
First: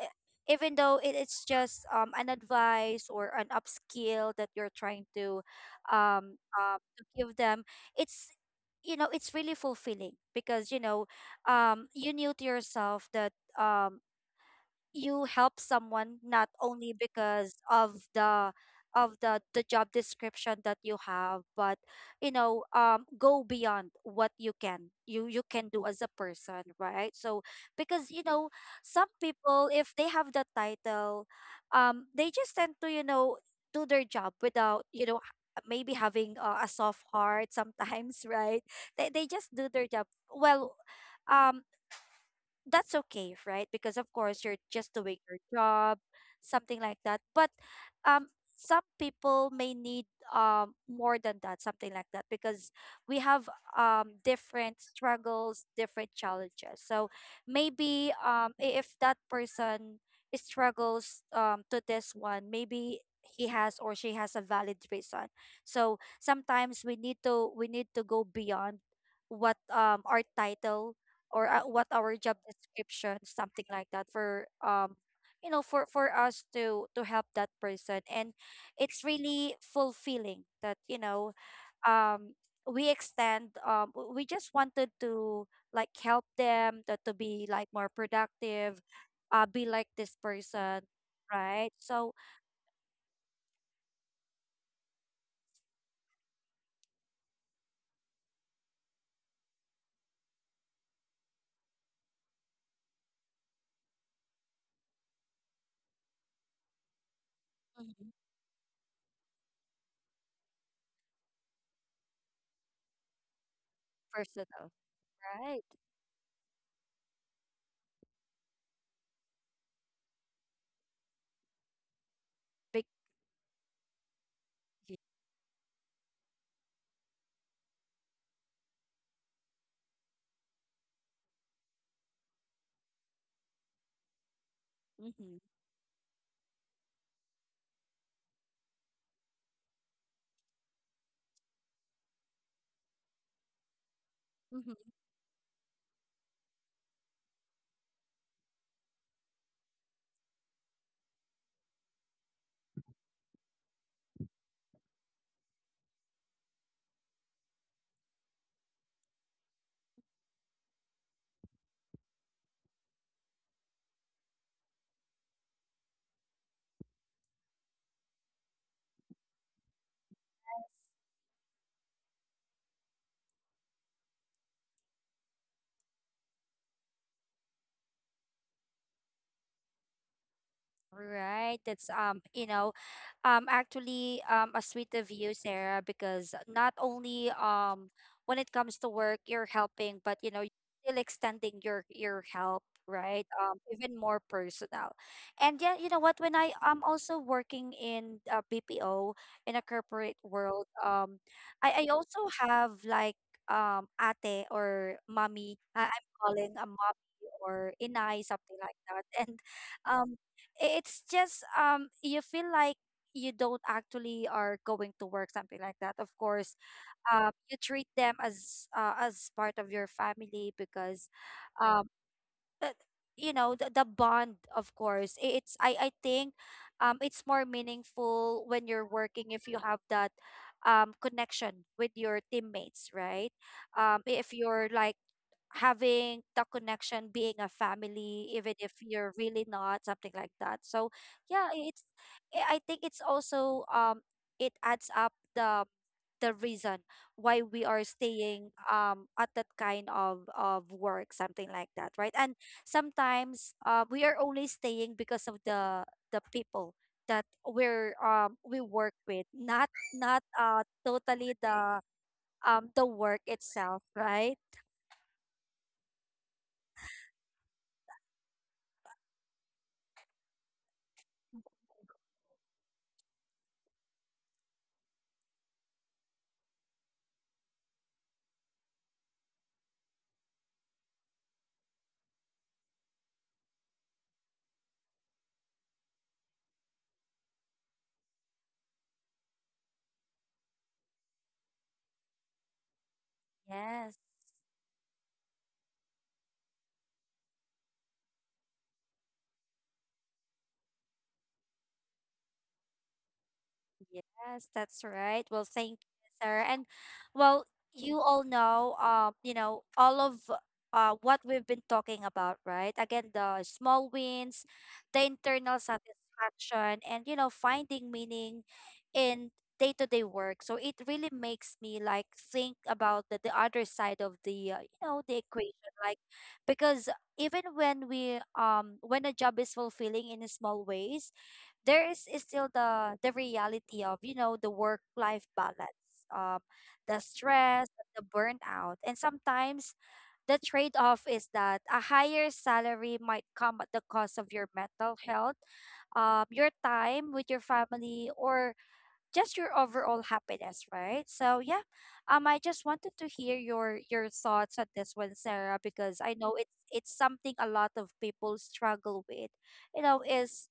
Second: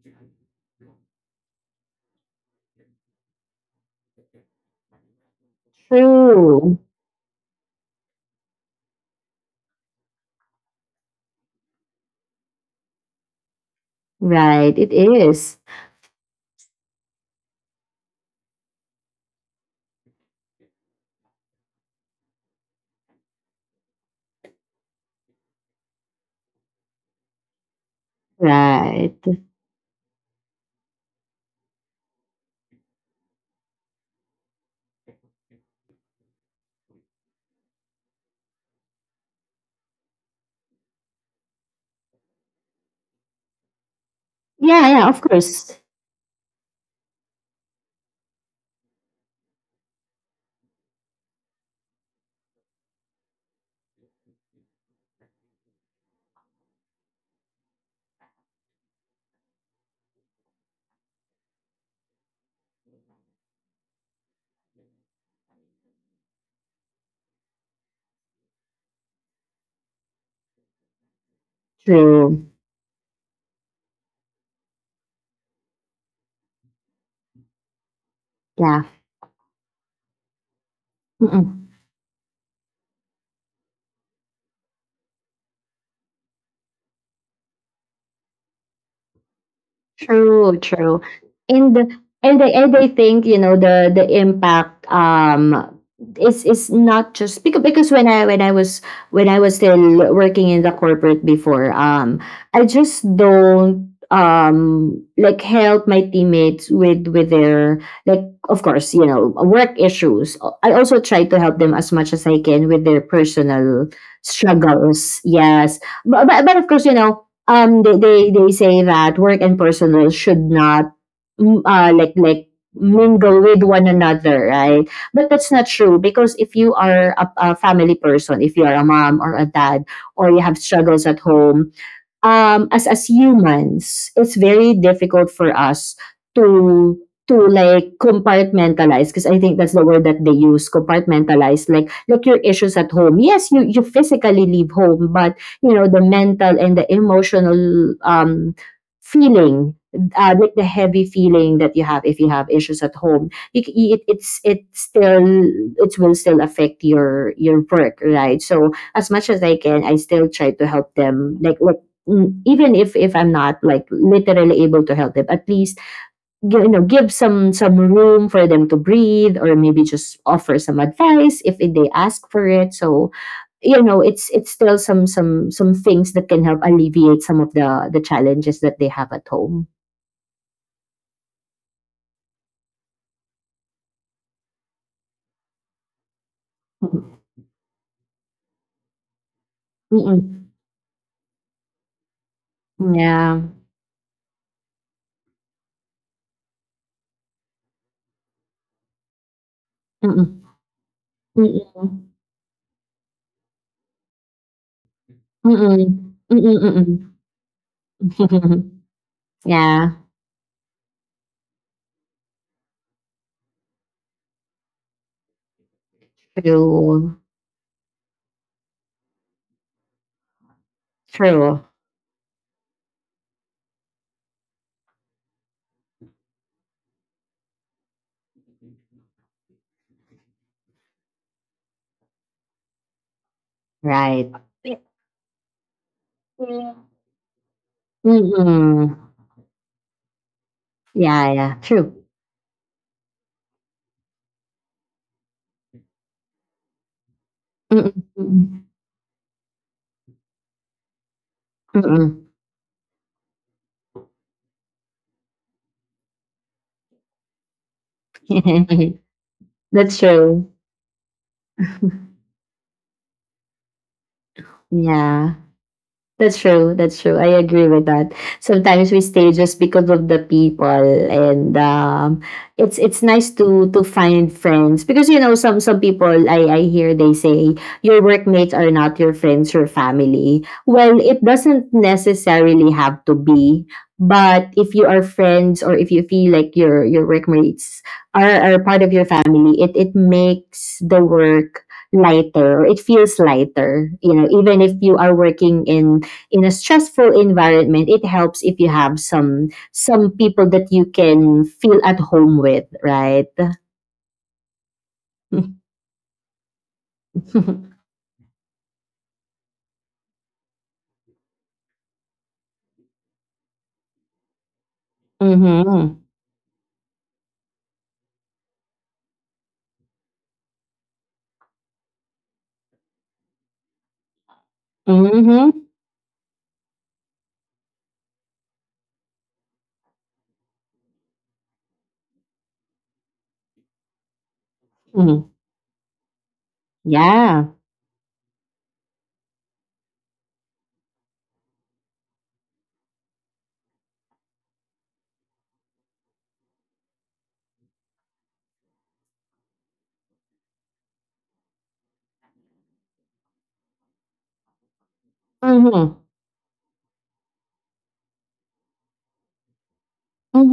Speaker 1: e- even though it, it's just an advice or an upskill that you're trying to,
Speaker 2: True.
Speaker 1: to give them. It's, you know, it's really fulfilling because, you know, you knew to yourself that, um
Speaker 2: Right. It is.
Speaker 1: you help someone not only because of the job description that you have, but, you know, go beyond what you can, you can do as a person, right? So because, you know,
Speaker 2: Right. Yeah,
Speaker 1: some people, if they have the title, they just tend to, you know, do their job without, you know, maybe having, a soft heart sometimes right? They just do their job well. um that's okay, right? Because, of course, you're just
Speaker 2: yeah,
Speaker 1: doing
Speaker 2: of
Speaker 1: your
Speaker 2: course.
Speaker 1: job, something like that. But, um some people may need, more than that, something like that, because we have, different struggles, different challenges. So maybe, if that person struggles, to this one, maybe he has or she has a valid reason. So sometimes we need to go beyond what, our title or, what our job
Speaker 2: True.
Speaker 1: description, something like that, for, you know, for us to help that person. And
Speaker 2: Yeah.
Speaker 1: it's really fulfilling that, you know, um we extend, we just wanted to like help them to be like more productive, be like this
Speaker 2: True,
Speaker 1: person,
Speaker 2: true.
Speaker 1: right?
Speaker 2: And
Speaker 1: So
Speaker 2: and I think, you know, the impact is not just because when I was still working in the corporate before, I just don't like help my teammates with their
Speaker 1: Mhm.
Speaker 2: like, of course, you know, work issues. I also try to help them as much as I can with their personal
Speaker 1: Personal.
Speaker 2: struggles,
Speaker 1: Right.
Speaker 2: yes. But of course, you know, they say that work and personal should not like
Speaker 1: Big.
Speaker 2: mingle with one another, right? But that's not true because if you are a family person, if you are a mom or a dad, or you have struggles at home, as humans it's very difficult
Speaker 1: Uhum.
Speaker 2: for us to like compartmentalize, because I think that's the word that they use, compartmentalize, like your issues at home. Yes, you physically leave home, but you know, the mental and the emotional feeling, like the heavy feeling that you have if you have issues at home, it still, it will still affect your work, right? So as much as I can, I still try to help them. Like even if I'm not like literally able to help them, at least you know, give some room for them to breathe, or maybe just offer some advice if they ask for it. So you know, it's still some things that can help alleviate some of the challenges that they have at home.
Speaker 1: Right. That's, you know, actually a sweet of you, Sarah, because not
Speaker 2: Mm-mm.
Speaker 1: only, when it comes to work you're helping, but, you know, you're
Speaker 2: Mm-mm.
Speaker 1: still extending your help, right?
Speaker 2: Yeah.
Speaker 1: Even more personal. And yeah, you know what, when I am also working in, BPO in a corporate
Speaker 2: Mm-mm.
Speaker 1: world, I
Speaker 2: Mm-mm.
Speaker 1: also have like, ate or mommy. I, I'm
Speaker 2: Mm-mm.
Speaker 1: calling a mommy
Speaker 2: Mm-mm.
Speaker 1: or inai, something
Speaker 2: Mm-mm.
Speaker 1: like that. And,
Speaker 2: Yeah.
Speaker 1: um it's just, you feel like you don't actually are going to work, something like that. Of course,
Speaker 2: True,
Speaker 1: you treat them as, as part of your family because,
Speaker 2: true.
Speaker 1: um but, you know, the bond, of course, it's I think, it's more meaningful when you're working if you have that, connection with your teammates, right? If
Speaker 2: Right.
Speaker 1: you're like having the
Speaker 2: Yeah.
Speaker 1: connection, being a family even if you're
Speaker 2: Mm-mm.
Speaker 1: really not, something like that. So
Speaker 2: Yeah,
Speaker 1: yeah,
Speaker 2: yeah,
Speaker 1: it's,
Speaker 2: true.
Speaker 1: I think it's also, it adds up the reason why we are
Speaker 2: Mm,
Speaker 1: staying,
Speaker 2: mm,
Speaker 1: at that kind of work, something like that, right?
Speaker 2: mm.
Speaker 1: And sometimes, we are only staying because of the people that we're, we work
Speaker 2: Mm.
Speaker 1: with, not
Speaker 2: That's
Speaker 1: not,
Speaker 2: true.
Speaker 1: totally the, the work itself, right?
Speaker 2: Yeah. That's true. That's true. I agree with that. Sometimes we stay just because of the people. And it's nice to find friends, because you know, some people, I hear they say your workmates are not your friends, your family. Well, it doesn't necessarily have to be, but if you are friends, or if you feel like your workmates are part of your family, it makes the work lighter, or it feels lighter.
Speaker 1: Yes.
Speaker 2: You know, even if you are working in a stressful environment, it helps if you have some people that you can feel at home with, right?
Speaker 1: Yes, that's right. Well, thank you, Sarah. And well, you all know, you know, all of, what we've been talking about, right? Again, the small wins, the internal
Speaker 2: Mm-hmm.
Speaker 1: satisfaction, and, you know, finding meaning in day-to-day work. So it really makes me like think about the other side of the, you know, the
Speaker 2: Mm-hmm.
Speaker 1: equation, like, because even when we, when a job is fulfilling in small ways, there is still the reality of, you know, the work life
Speaker 2: Hmm.
Speaker 1: balance, the
Speaker 2: Yeah.
Speaker 1: stress, the burnout, and sometimes the trade off is that a higher salary might come at the cost of your mental health, your time with your family, or just your overall happiness, right? So yeah, I just wanted to hear your thoughts on this one, Sarah, because
Speaker 2: Mm-hmm.
Speaker 1: I know it's something a lot of people struggle with. You know,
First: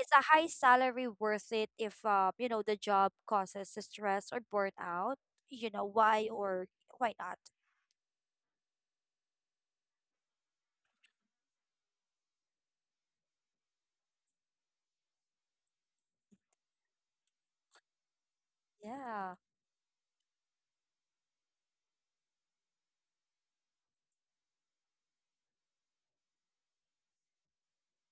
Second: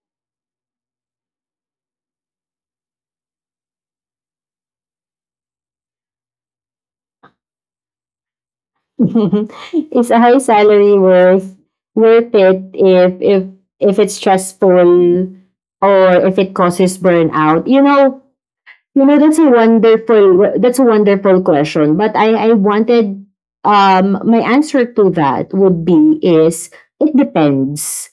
Speaker 1: is a high salary worth it if, you know, the job causes stress or burnout? You know, why or why not?
Speaker 2: Mm-hmm. Is a high salary worth it if if it's stressful or if it causes burnout? You know, you know,
Speaker 1: Yeah.
Speaker 2: that's a wonderful question. But I wanted, my answer to that would be is, it depends.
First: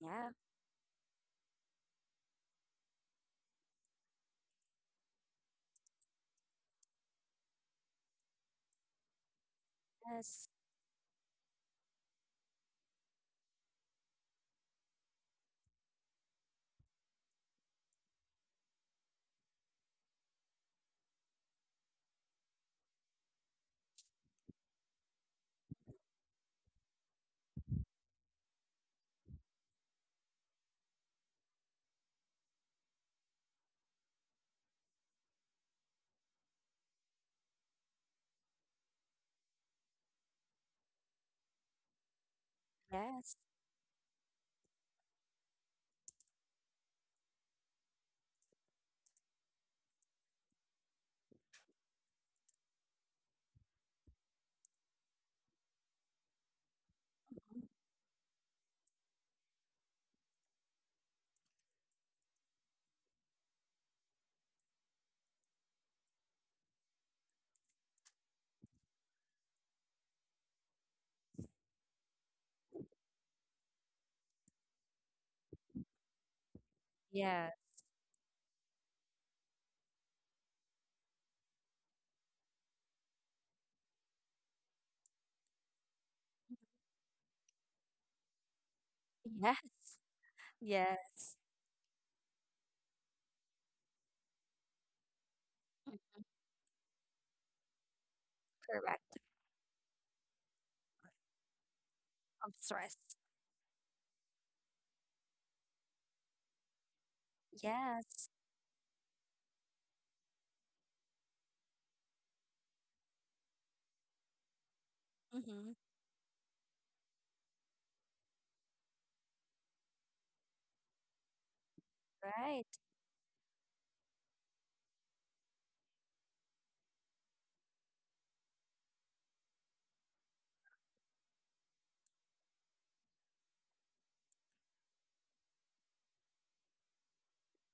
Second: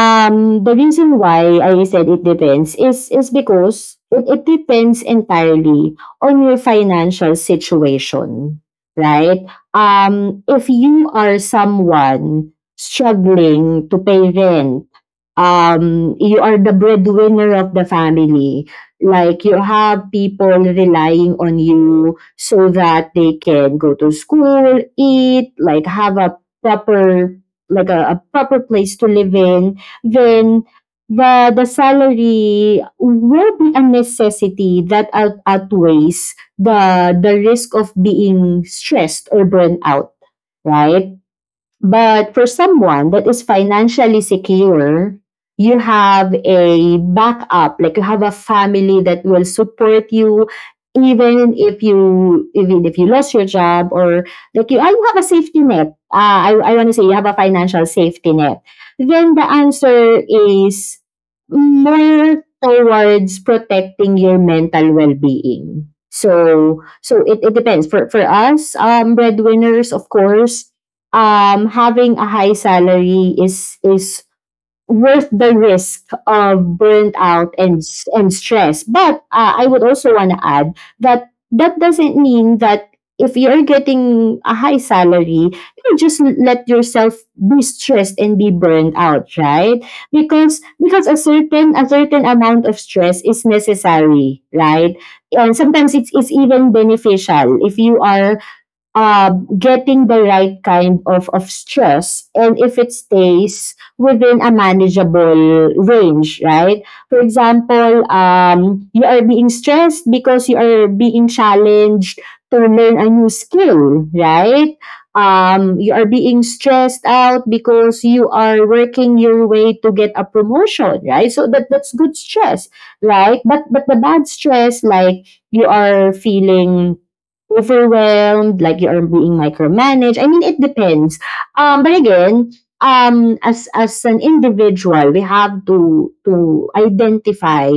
Speaker 1: Yeah.
Speaker 2: The reason why I said it depends is because it depends entirely on your financial situation, right?
Speaker 1: Yes.
Speaker 2: If you are someone struggling to pay rent, you are the breadwinner of the family, like you have people relying on you so that they can go to school, eat, like have a proper, like a proper place to live in, then the salary will be a necessity that outweighs the risk of being stressed or burned out, right? But for someone that
Speaker 1: Yes.
Speaker 2: is financially secure, you have a backup, like you have a family that will support you even if you lost your job, or like you have a safety net. I want to say you have a financial safety net. Then the answer is more towards protecting your mental well-being. So so it depends. For us, breadwinners, of course, having a high salary is worth the risk of burnt
Speaker 1: Yeah.
Speaker 2: out and and stress. But I would also want to add that doesn't mean that if you're getting a high salary, you just let yourself be stressed and be burned out, right?
Speaker 1: Yes.
Speaker 2: Because
Speaker 1: Yes.
Speaker 2: a certain amount of stress is necessary, right? And sometimes
Speaker 1: Mm.
Speaker 2: it's even beneficial if you are
Speaker 1: Correct.
Speaker 2: uh, getting the right kind of stress,
Speaker 1: Of
Speaker 2: and if it
Speaker 1: stress.
Speaker 2: stays within a manageable range, right? For example,
Speaker 1: Yes.
Speaker 2: you are being stressed because you are being challenged to learn a new skill, right?
Speaker 1: Mm-hmm.
Speaker 2: You are being stressed out because you are working your way to get a promotion, right? So that's good stress,
Speaker 1: Right.
Speaker 2: right? But the bad stress, like you are feeling overwhelmed, like you are being micromanaged. I mean, it depends. But again, as an individual, we have to identify,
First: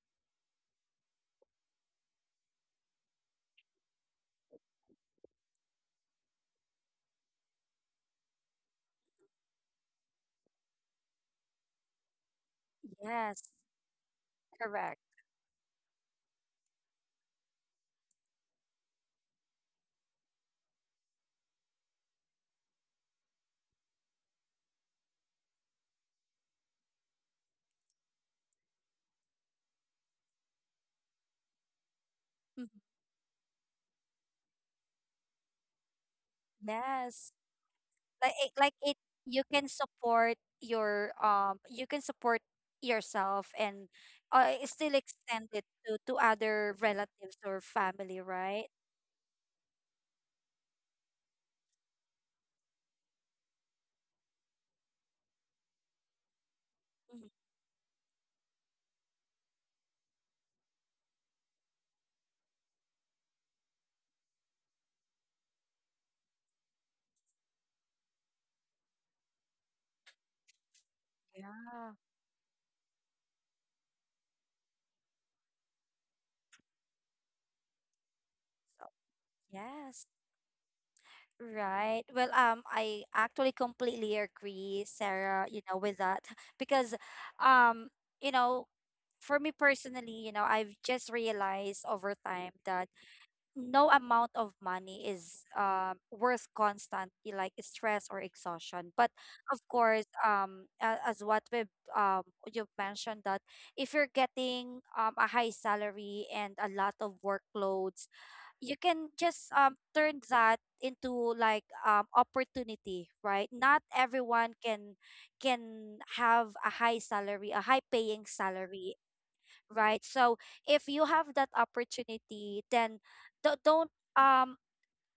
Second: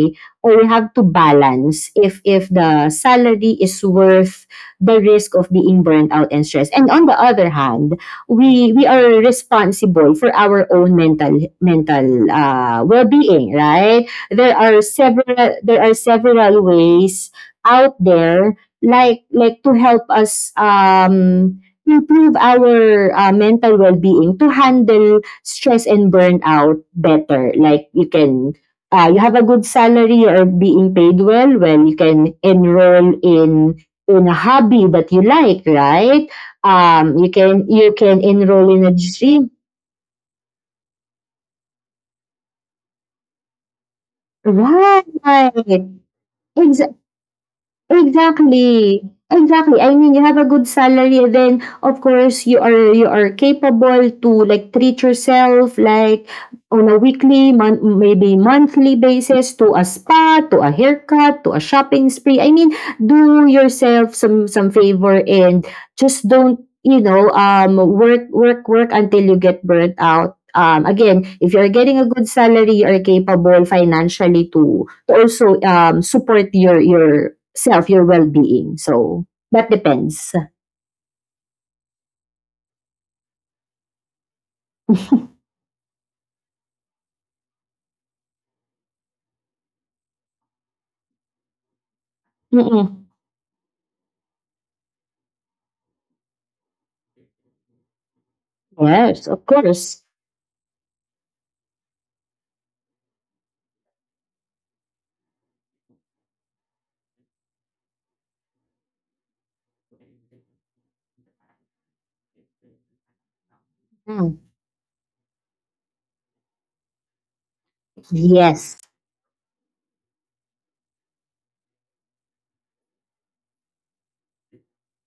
Speaker 2: or we have to balance if the salary is worth the risk of being burnt out and stressed. And on the other hand, we are responsible for our own mental
Speaker 1: Yes.
Speaker 2: well-being, right?
Speaker 1: Correct.
Speaker 2: There are several ways out there like to help us improve our mental well-being, to handle stress and burnout better. Like you can you have a good salary or being paid well. Well, you can
Speaker 1: Mhm.
Speaker 2: enroll in a hobby that you like, right? You
Speaker 1: Yes.
Speaker 2: can you can
Speaker 1: Like it,
Speaker 2: enroll
Speaker 1: like
Speaker 2: in a
Speaker 1: it, you
Speaker 2: gym,
Speaker 1: can support your, you can support yourself and, it still extend it
Speaker 2: right?
Speaker 1: to other
Speaker 2: Ex-
Speaker 1: relatives or family, right?
Speaker 2: Exactly, exactly. I mean, you have a good salary, and then of course you are capable to like treat yourself, like on a
Speaker 1: Mhm.
Speaker 2: weekly, month, maybe monthly basis, to a spa, to a haircut, to a shopping spree. I mean, do yourself some favor, and just don't, you know, work work work until you get burnt out. Again, if you're
Speaker 1: Yeah.
Speaker 2: getting a good salary, you are capable financially to also, support your self, your well-being.
Speaker 1: So,
Speaker 2: So that
Speaker 1: yes,
Speaker 2: depends.
Speaker 1: right. Well, I actually completely agree, Sarah, you know, with that because, um you know, for me personally, you know, I've just realized over time that
Speaker 2: Mm-mm.
Speaker 1: no amount of money is, worth constant, like stress or exhaustion. But
Speaker 2: Yes, of
Speaker 1: of course,
Speaker 2: course.
Speaker 1: as what we, um you've mentioned, that if you're getting, a high salary and a lot of workloads, you can just, turn that into like, opportunity, right? Not
Speaker 2: Mm.
Speaker 1: everyone can have a high salary, a high paying
Speaker 2: Yes.
Speaker 1: salary, right? So if you have that opportunity, then don't,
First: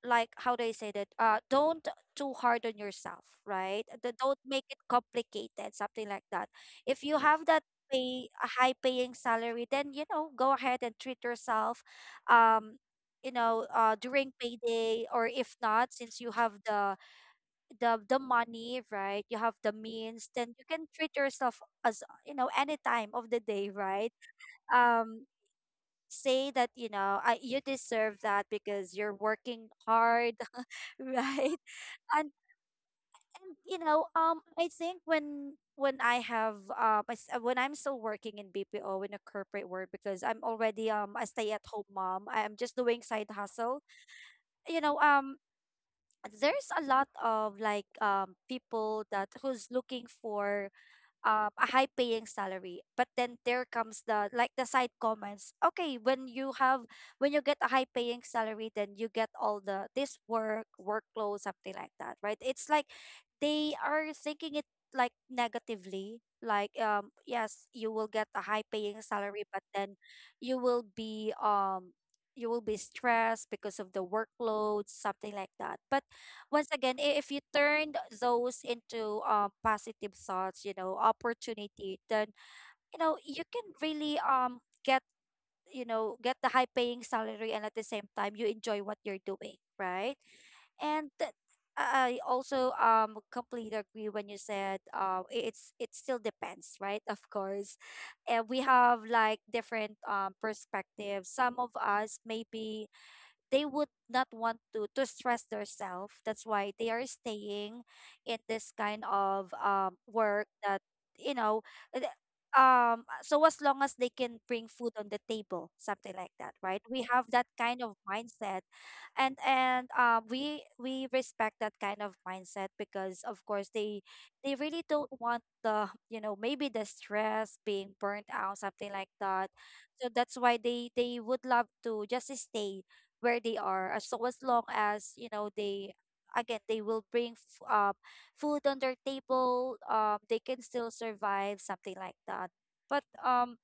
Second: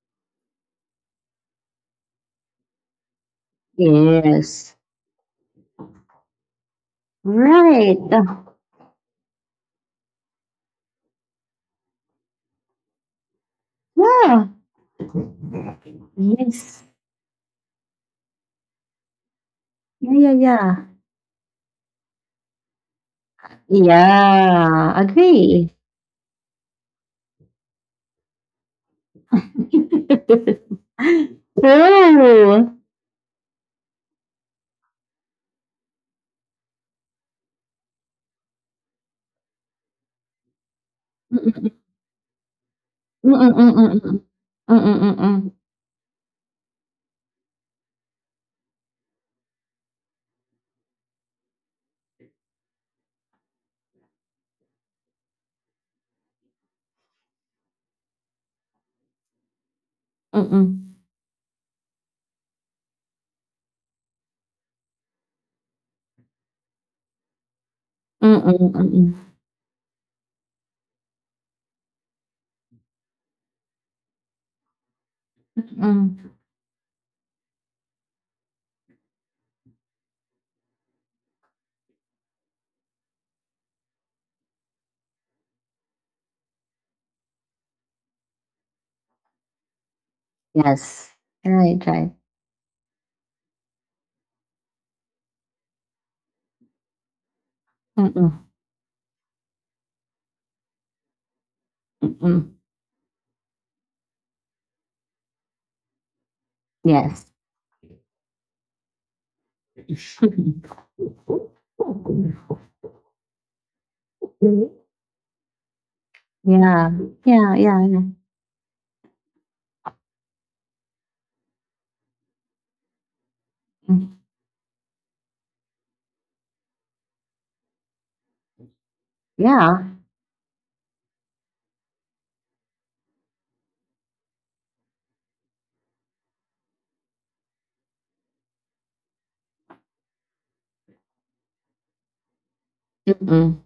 Speaker 1: like, how do I say that, don't too hard on yourself, right? Don't make
Speaker 2: Yes.
Speaker 1: it complicated, something like that. If you have that
Speaker 2: Right.
Speaker 1: pay, a high paying salary, then, you know, go ahead and treat yourself, um you know, during
Speaker 2: Yeah.
Speaker 1: payday, or if not, since you have
Speaker 2: Yes.
Speaker 1: the money, right? You have the
Speaker 2: Yeah,
Speaker 1: means,
Speaker 2: yeah,
Speaker 1: then you
Speaker 2: yeah.
Speaker 1: can treat yourself, as you know, any time of the day, right?
Speaker 2: Yeah,
Speaker 1: um
Speaker 2: agree.
Speaker 1: Say that, you know, I, you deserve that because you're working hard right? and,
Speaker 2: True.
Speaker 1: and, you know, I think when I have, when I'm still working in BPO in a corporate world, because I'm already, a
Speaker 2: Mm-mm.
Speaker 1: stay-at-home mom, I'm just doing side hustle.
Speaker 2: Mm-mm-mm-mm.
Speaker 1: You know,
Speaker 2: Mm-mm-mm-mm.
Speaker 1: there's a lot of like, people that who's looking for, a high paying salary, but then there comes the like the side comments, okay, when you have, when you get a high paying salary, then you get all the this work
Speaker 2: Mm-mm.
Speaker 1: workload, something like that, right? It's like they are thinking it like negatively, like, yes, you will get a high paying
Speaker 2: Mm-mm-mm-mm.
Speaker 1: salary, but then you will be, you will be stressed because of the workload, something like that. But
Speaker 2: Mm-mm.
Speaker 1: once again, if you turned those into, positive thoughts, you know, opportunity, then, you know, you can really, get, you know, get the high paying salary, and at the same time, you enjoy what you're doing, right?
Speaker 2: Yes.
Speaker 1: And th-
Speaker 2: Right, right.
Speaker 1: I also, completely agree when you said, it's it still depends, right? Of course,
Speaker 2: Mm-mm.
Speaker 1: and we have like different, perspectives. Some of us,
Speaker 2: Mm-mm.
Speaker 1: maybe they would not want to stress themselves. That's why they are
Speaker 2: Yes.
Speaker 1: staying in this kind of, work that, you know, uh, th- so as long as they can bring food on the table, something like that, right?
Speaker 2: Yeah,
Speaker 1: We have that
Speaker 2: yeah,
Speaker 1: kind
Speaker 2: yeah,
Speaker 1: of
Speaker 2: yeah.
Speaker 1: mindset. And we respect that kind of mindset, because of course,
Speaker 2: Mm,
Speaker 1: they really don't want the, you know, maybe the stress, being burnt out, something like that.
Speaker 2: yeah.
Speaker 1: So that's why they would love to just stay where they are, as so as long as you know they, again, they will bring, food on their table, they can still survive, something like that. But,
Speaker 2: Mm-mm.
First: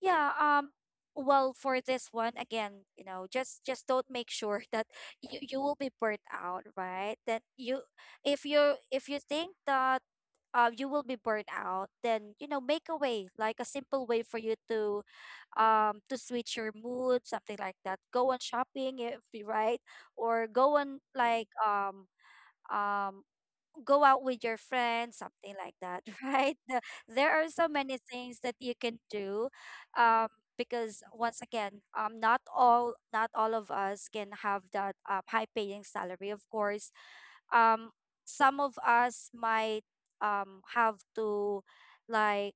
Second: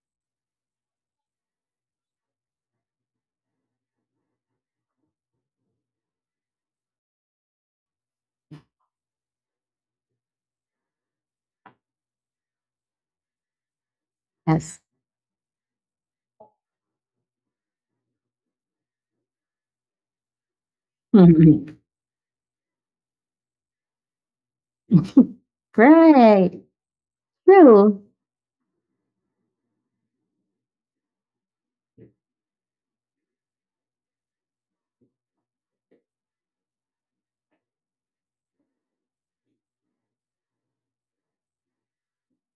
Speaker 1: yeah, well, for this one, again, you know, just don't make sure that you will be burnt out, right? That you, if you if you think that you will be burnt out, then, you know, make a way, like a simple way for you
Speaker 2: Yes.
Speaker 1: to switch your mood, something like that. Go on shopping if you right, or go on like
Speaker 2: Mhm.
Speaker 1: um go out with your friends, something like that, right?
Speaker 2: Right.
Speaker 1: There are so many
Speaker 2: True.
Speaker 1: things that you can do, um, because once again, not all of us can have that high paying salary. Of course, um, some of us might have to like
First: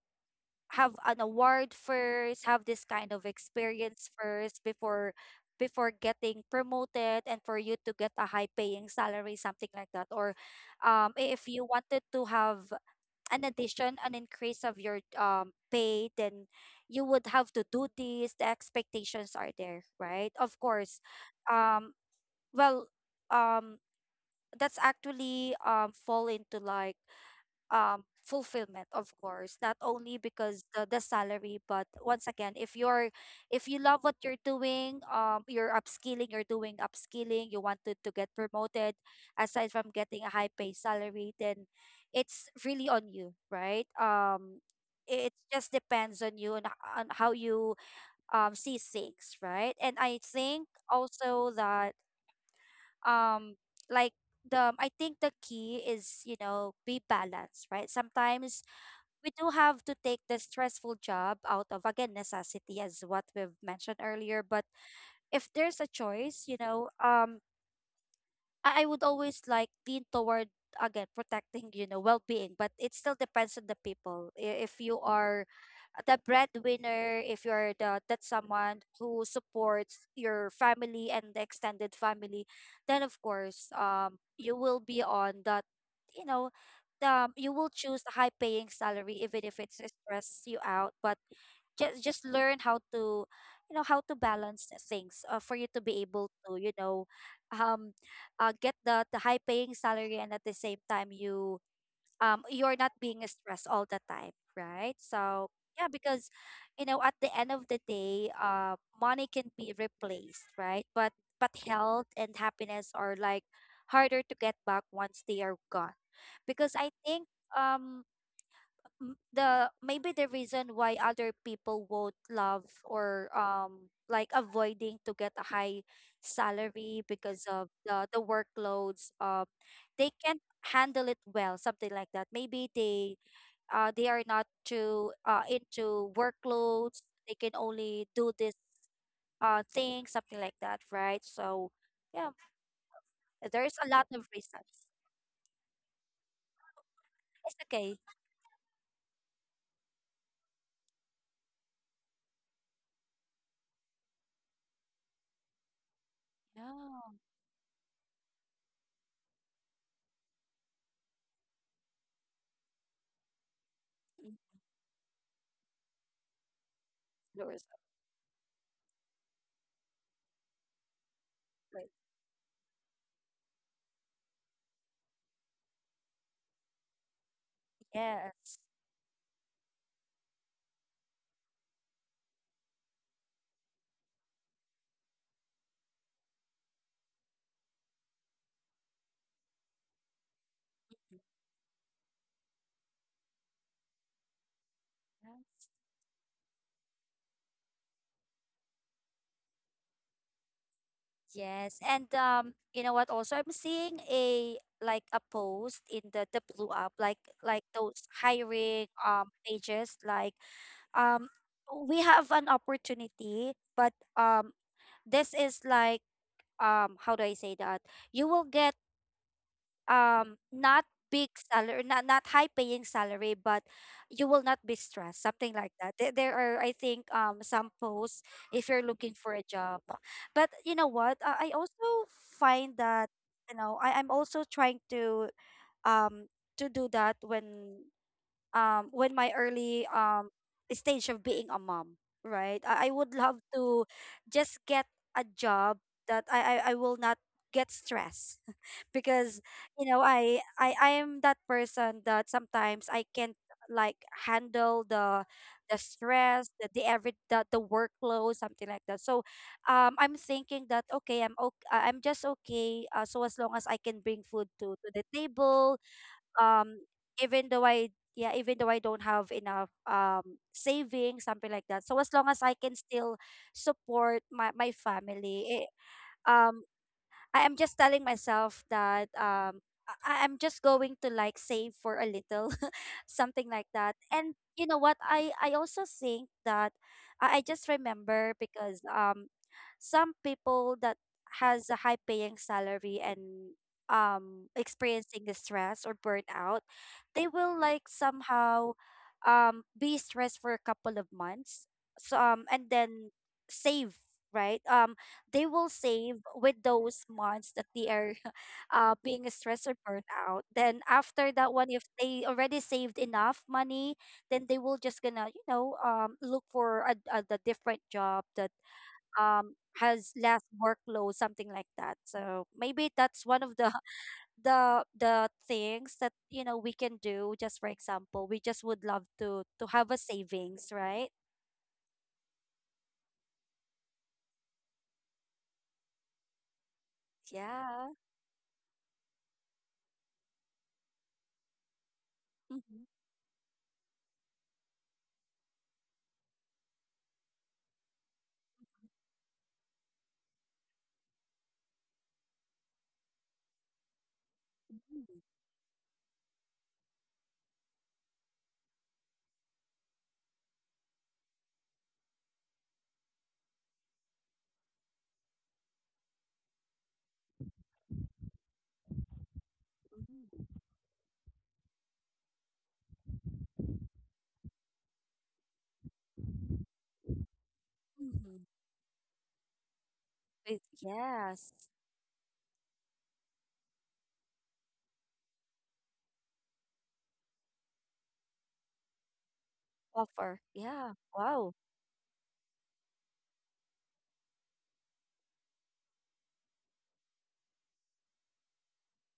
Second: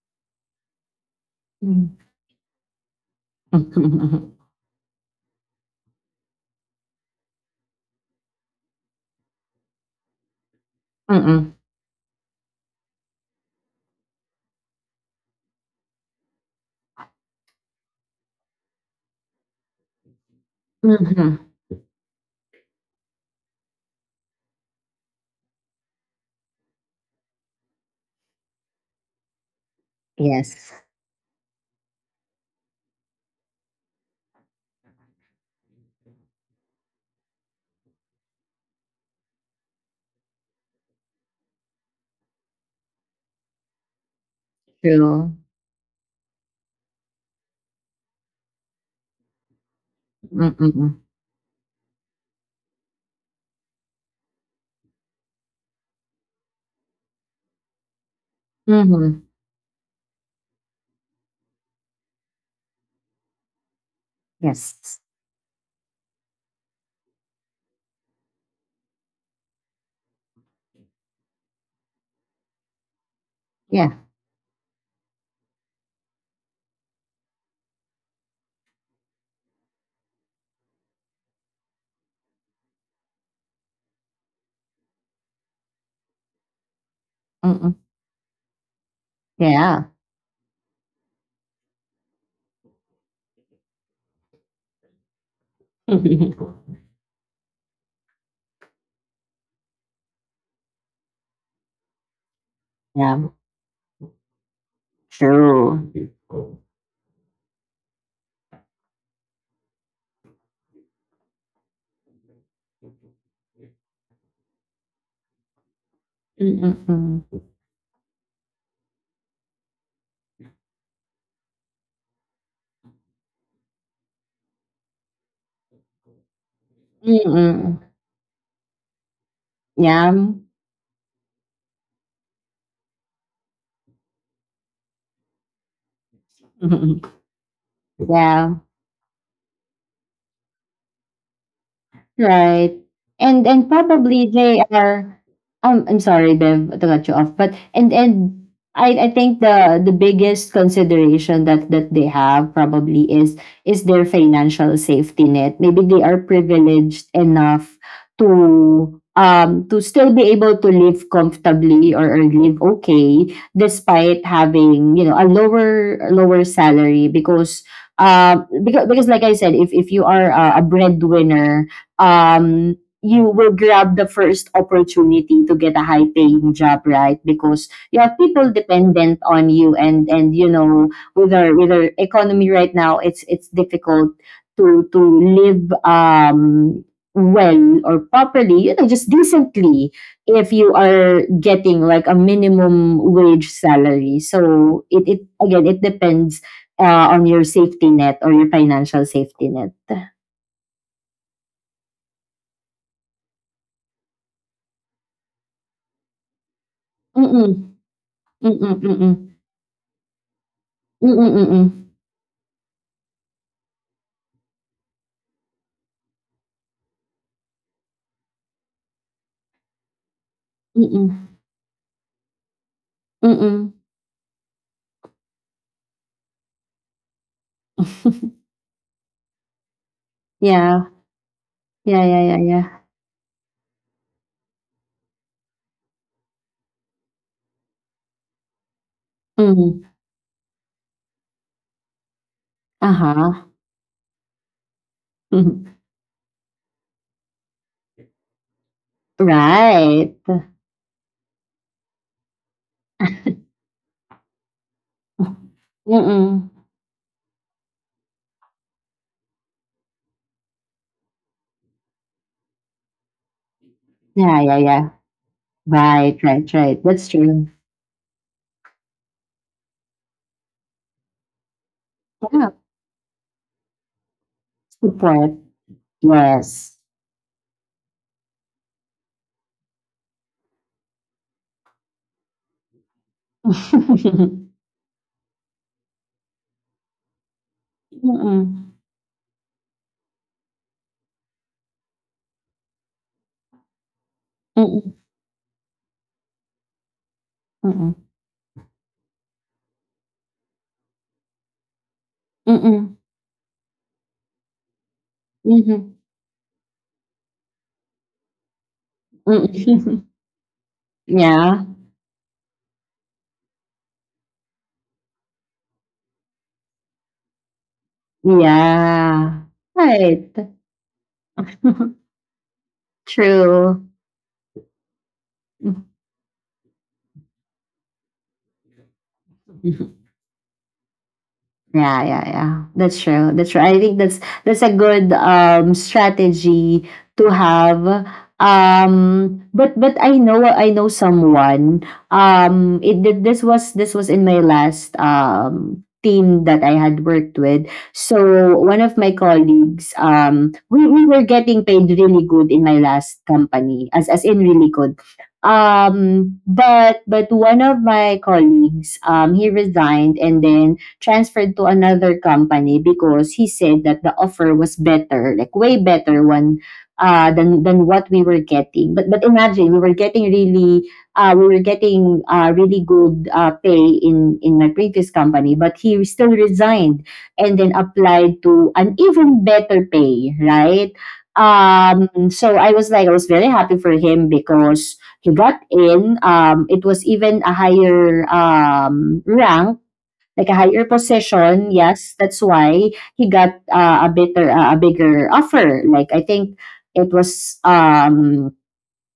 Speaker 1: have an award
Speaker 2: Mm.
Speaker 1: first, have this kind of experience
Speaker 2: Mm-mm.
Speaker 1: first before getting promoted and for you to get a high paying salary, something like that. Or if
Speaker 2: Mm.
Speaker 1: you wanted to have an addition, an increase of your pay, then you would have to do this. The expectations are there, right? Of course.
Speaker 2: Mhm.
Speaker 1: Um, well, um, that's actually fall into like fulfillment, of course, not only because
Speaker 2: Yes.
Speaker 1: the salary, but once again, if you love what you're doing, um, you're upskilling, you're doing upskilling, you wanted to get promoted aside from getting a high pay salary, then it's really on you, right? Um, it
Speaker 2: True.
Speaker 1: just depends on you and on how you see things, right? And I think
Speaker 2: Mm-mm.
Speaker 1: also that um like the I think the key is, you know, be balanced, right? Sometimes
Speaker 2: Mhm.
Speaker 1: we do have to take the stressful job out of, again, necessity, as what we've mentioned earlier, but
Speaker 2: Yes.
Speaker 1: if there's a choice, you know, um, I would always like lean toward, again, protecting, you know, well-being, but it still depends on the
Speaker 2: Yeah.
Speaker 1: people. If you are the breadwinner, if you're the that someone who supports your family and the extended family, then of course, um, you will be on that, you know, um, you will
Speaker 2: Mm-mm.
Speaker 1: choose the high paying salary even if it
Speaker 2: Yeah.
Speaker 1: stresses you out, but just learn how to, you know, how to balance the things for you to be able to, you know, um, get the high paying salary and at the same time you you're not being
Speaker 2: Yeah.
Speaker 1: stressed all the time, right? So yeah,
Speaker 2: True.
Speaker 1: because, you know, at the end of the day, uh, money can be replaced, right? But health and happiness are like harder to get back once they are gone. Because I think
Speaker 2: Mm-mm.
Speaker 1: um the maybe the reason why other people won't love or like avoiding to get a high salary because of
Speaker 2: Mm-mm.
Speaker 1: the workloads, um, they
Speaker 2: Yeah.
Speaker 1: can't handle it well, something like that. Maybe they are not too into workloads. They can only do this
Speaker 2: Yeah.
Speaker 1: thing, something like that, right? So yeah,
Speaker 2: Right. And
Speaker 1: there's a lot of
Speaker 2: probably they
Speaker 1: reasons.
Speaker 2: are I'm sorry, Bev, to cut you off. But
Speaker 1: It's okay.
Speaker 2: and I think the biggest consideration that they have probably is their financial safety net. Maybe they are privileged
Speaker 1: Yeah.
Speaker 2: enough to still be able to live comfortably or live okay despite
Speaker 1: Mm,
Speaker 2: having a lower salary
Speaker 1: there's
Speaker 2: because like I said if you are a breadwinner,
Speaker 1: like,
Speaker 2: you will grab the first opportunity to get a high paying job, right? Because you have people
Speaker 1: yes.
Speaker 2: dependent on you and with our economy right now, it's difficult to live, well or properly, you know, just decently if you are getting like a minimum wage salary. So it again, it depends on your safety net or your financial safety net.
Speaker 1: Yes, and you know what? Also, I'm seeing a like a post in the blue app, like
Speaker 2: Mm-mm.
Speaker 1: those
Speaker 2: Mm,
Speaker 1: hiring
Speaker 2: mm.
Speaker 1: pages, like
Speaker 2: Mm,
Speaker 1: um
Speaker 2: mm.
Speaker 1: we have an opportunity, but this is like um, how do I say that? You will get not
Speaker 2: Mm,
Speaker 1: big salary, not high paying salary, but
Speaker 2: mm.
Speaker 1: you will not be stressed, something like that. There are, I think, um, some posts if you're looking for a job. But you
Speaker 2: Yeah.
Speaker 1: know what, I
Speaker 2: Yeah,
Speaker 1: also
Speaker 2: yeah, yeah, yeah.
Speaker 1: find that, you know, I'm also trying um to do that when my
Speaker 2: Mhm.
Speaker 1: early stage of being a mom, right? I would love
Speaker 2: Uh-huh.
Speaker 1: to just get a job
Speaker 2: Mhm.
Speaker 1: that I will not get stressed, because, you know,
Speaker 2: Right.
Speaker 1: I am that person that sometimes I can't like handle the stress,
Speaker 2: Mm.
Speaker 1: the every the workload, something like that. So I'm thinking that, okay, I'm okay, I'm just okay, so as long as I can bring
Speaker 2: Yeah,
Speaker 1: food
Speaker 2: yeah,
Speaker 1: to
Speaker 2: yeah.
Speaker 1: the table,
Speaker 2: Right, right,
Speaker 1: um,
Speaker 2: right. That's
Speaker 1: even
Speaker 2: true.
Speaker 1: though I yeah, even though I don't have enough savings, something like that. So as long as I
Speaker 2: Yeah,
Speaker 1: can still support my
Speaker 2: good point.
Speaker 1: family, it, um,
Speaker 2: Yes.
Speaker 1: I am just telling myself that I am just going to like save for a little, something like that. And
Speaker 2: Mm-mm.
Speaker 1: you know what? I also think that I just remember because some people that has a high paying salary and
Speaker 2: Mm-mm.
Speaker 1: experiencing the stress or burnout, they will like
Speaker 2: Mm-mm.
Speaker 1: somehow be stressed for a couple of months. So and
Speaker 2: Mm-mm.
Speaker 1: then save, right? Um, they will
Speaker 2: Mhm.
Speaker 1: save with those months that they are being stressed or burnt
Speaker 2: Mm.
Speaker 1: out. Then after that
Speaker 2: Yeah.
Speaker 1: one, if they already saved enough money, then they will just gonna, you know, look for a, the different job that
Speaker 2: Yeah.
Speaker 1: um has less
Speaker 2: Right.
Speaker 1: workload, something like that. So maybe that's one of the
Speaker 2: True.
Speaker 1: the things that, you know, we can do. Just for example, we just would love to have a savings, right?
Speaker 2: Yeah, yeah, yeah. That's true. That's true. I think that's a good strategy to have.
Speaker 1: Yeah.
Speaker 2: But I know someone.
Speaker 1: Mm-hmm.
Speaker 2: It did this was in my last team that I had worked with. So one of my colleagues, we were getting paid really good in my last company. As in really good. But one of my colleagues he resigned and then transferred to another company because he said that the offer was better, like way better one than what we were getting. But imagine we were getting really we were getting really good pay in my previous company, but he still resigned and then
Speaker 1: Mm-hmm.
Speaker 2: applied to an even better pay, right?
Speaker 1: Yes.
Speaker 2: So I was like I was very happy for him because he got in. It was even a higher rank,
Speaker 1: Offer.
Speaker 2: like a higher
Speaker 1: Yeah. Wow.
Speaker 2: position. Yes, that's why he got a better, a bigger offer. Like I think it was um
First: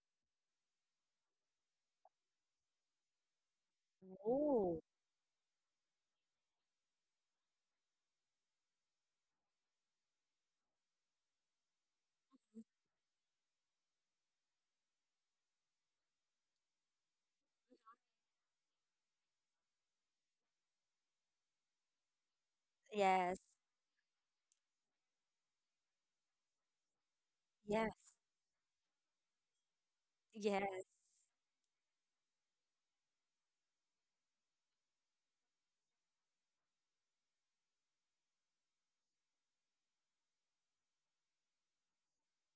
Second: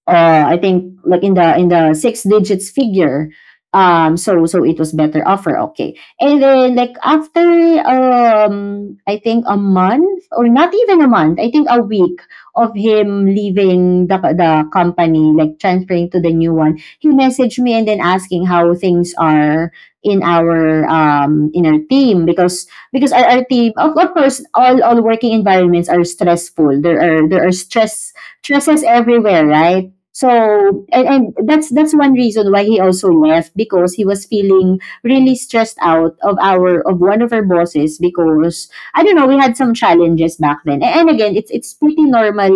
Speaker 2: uh, I think like in the six digits figure. So it
Speaker 1: Oh.
Speaker 2: was better offer, okay. And then like after I think a month or not even a month, I think a week of him leaving the company, like transferring to the new one, he messaged me and then asking how things are in our team because our,
Speaker 1: Yes.
Speaker 2: our team of course all working environments are stressful. There are
Speaker 1: Yes.
Speaker 2: stresses everywhere, right? So
Speaker 1: Yes.
Speaker 2: and that's one reason why he also left because he was feeling really stressed out of our of one of our bosses because I don't know we had some challenges back then and again it's pretty normal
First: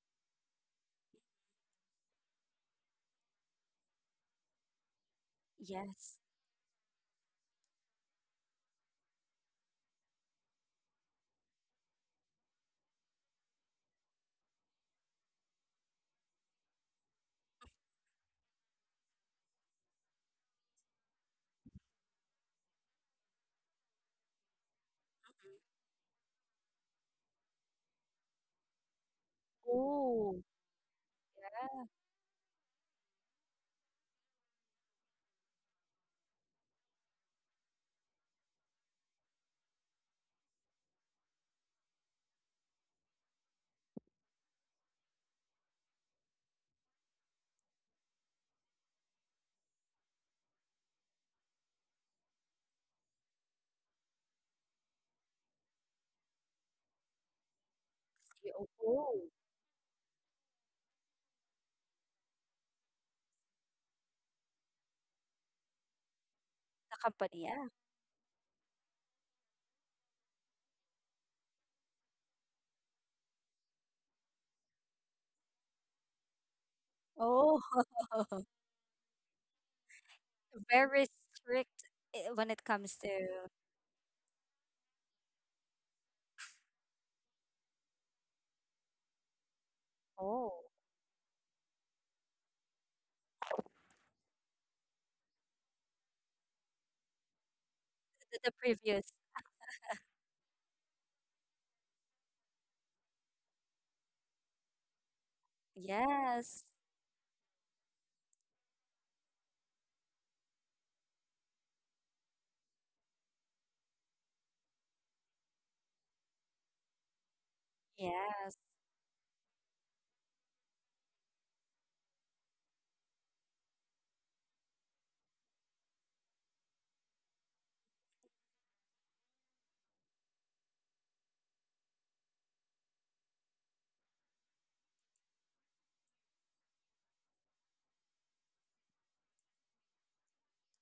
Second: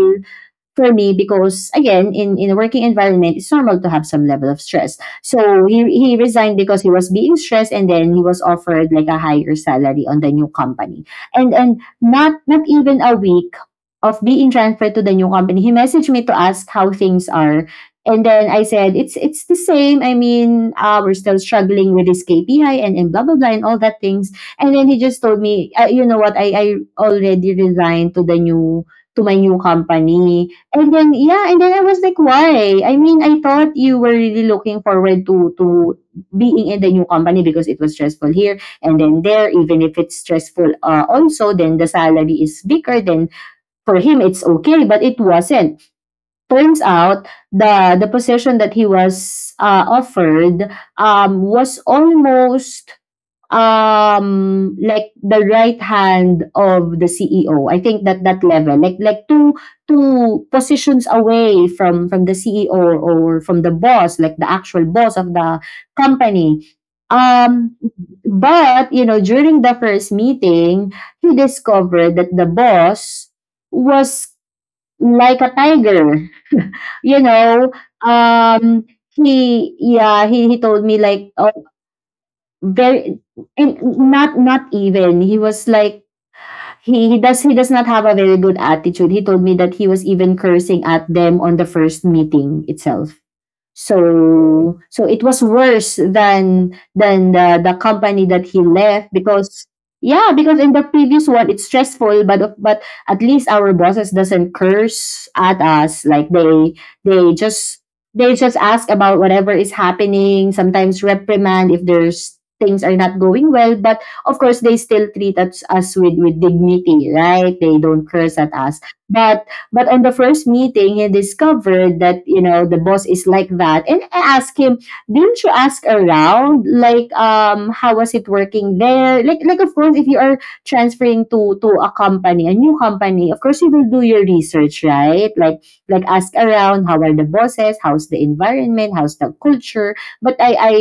Speaker 2: for me because again in a working environment it's normal to have some level of stress. So he
Speaker 1: Yes.
Speaker 2: resigned because he was being stressed and then he was offered like a higher salary on the new company and not not even a week of being transferred to the new company he messaged me to ask how things are, and then I said it's the same. I mean, we're still struggling with this kpi and, blah blah blah and all that things, and then he just told me, you know what, I already resigned to the new, to my new
Speaker 1: Oh,
Speaker 2: company. And then yeah, and then I
Speaker 1: yes.
Speaker 2: was like, "Why?" I mean, I thought you were really looking forward to being in the new company because it was stressful here, and then there, even if it's stressful also, then the salary is bigger, then for him it's okay, but it wasn't. Turns out the position that he was offered, was almost like the right hand of the CEO. I think that that
Speaker 1: Oh,
Speaker 2: level, like
Speaker 1: oh,
Speaker 2: like two positions away from the CEO, or from the boss, like the actual boss of the company.
Speaker 1: the company, yeah.
Speaker 2: Um, but you know, during the first meeting, he discovered that the boss was like a tiger. You
Speaker 1: Oh,
Speaker 2: know, um, he, yeah, he told me
Speaker 1: very
Speaker 2: like, oh,
Speaker 1: strict, eh, when it comes to
Speaker 2: very, and not even, he was like he, he does not have a very good attitude. He told me that he was even
Speaker 1: oh
Speaker 2: cursing at them on the first meeting itself. So it was worse than the company that
Speaker 1: the
Speaker 2: he
Speaker 1: previous.
Speaker 2: left because yeah, because in the previous one it's stressful, but at least our bosses doesn't curse at us like
Speaker 1: Yes.
Speaker 2: they just, ask about whatever is happening, sometimes reprimand if there's things are not going well, but of course they still treat us with dignity, right? They don't curse at
Speaker 1: Yes.
Speaker 2: us, but on the first meeting, he discovered that, you know, the boss is like that. And I asked him, didn't you ask around? Like, how was it working there? Like of course, if you are transferring to a company, a new company, of course you will do your research, right? Like ask around, how are the bosses? How's the environment? How's the culture? But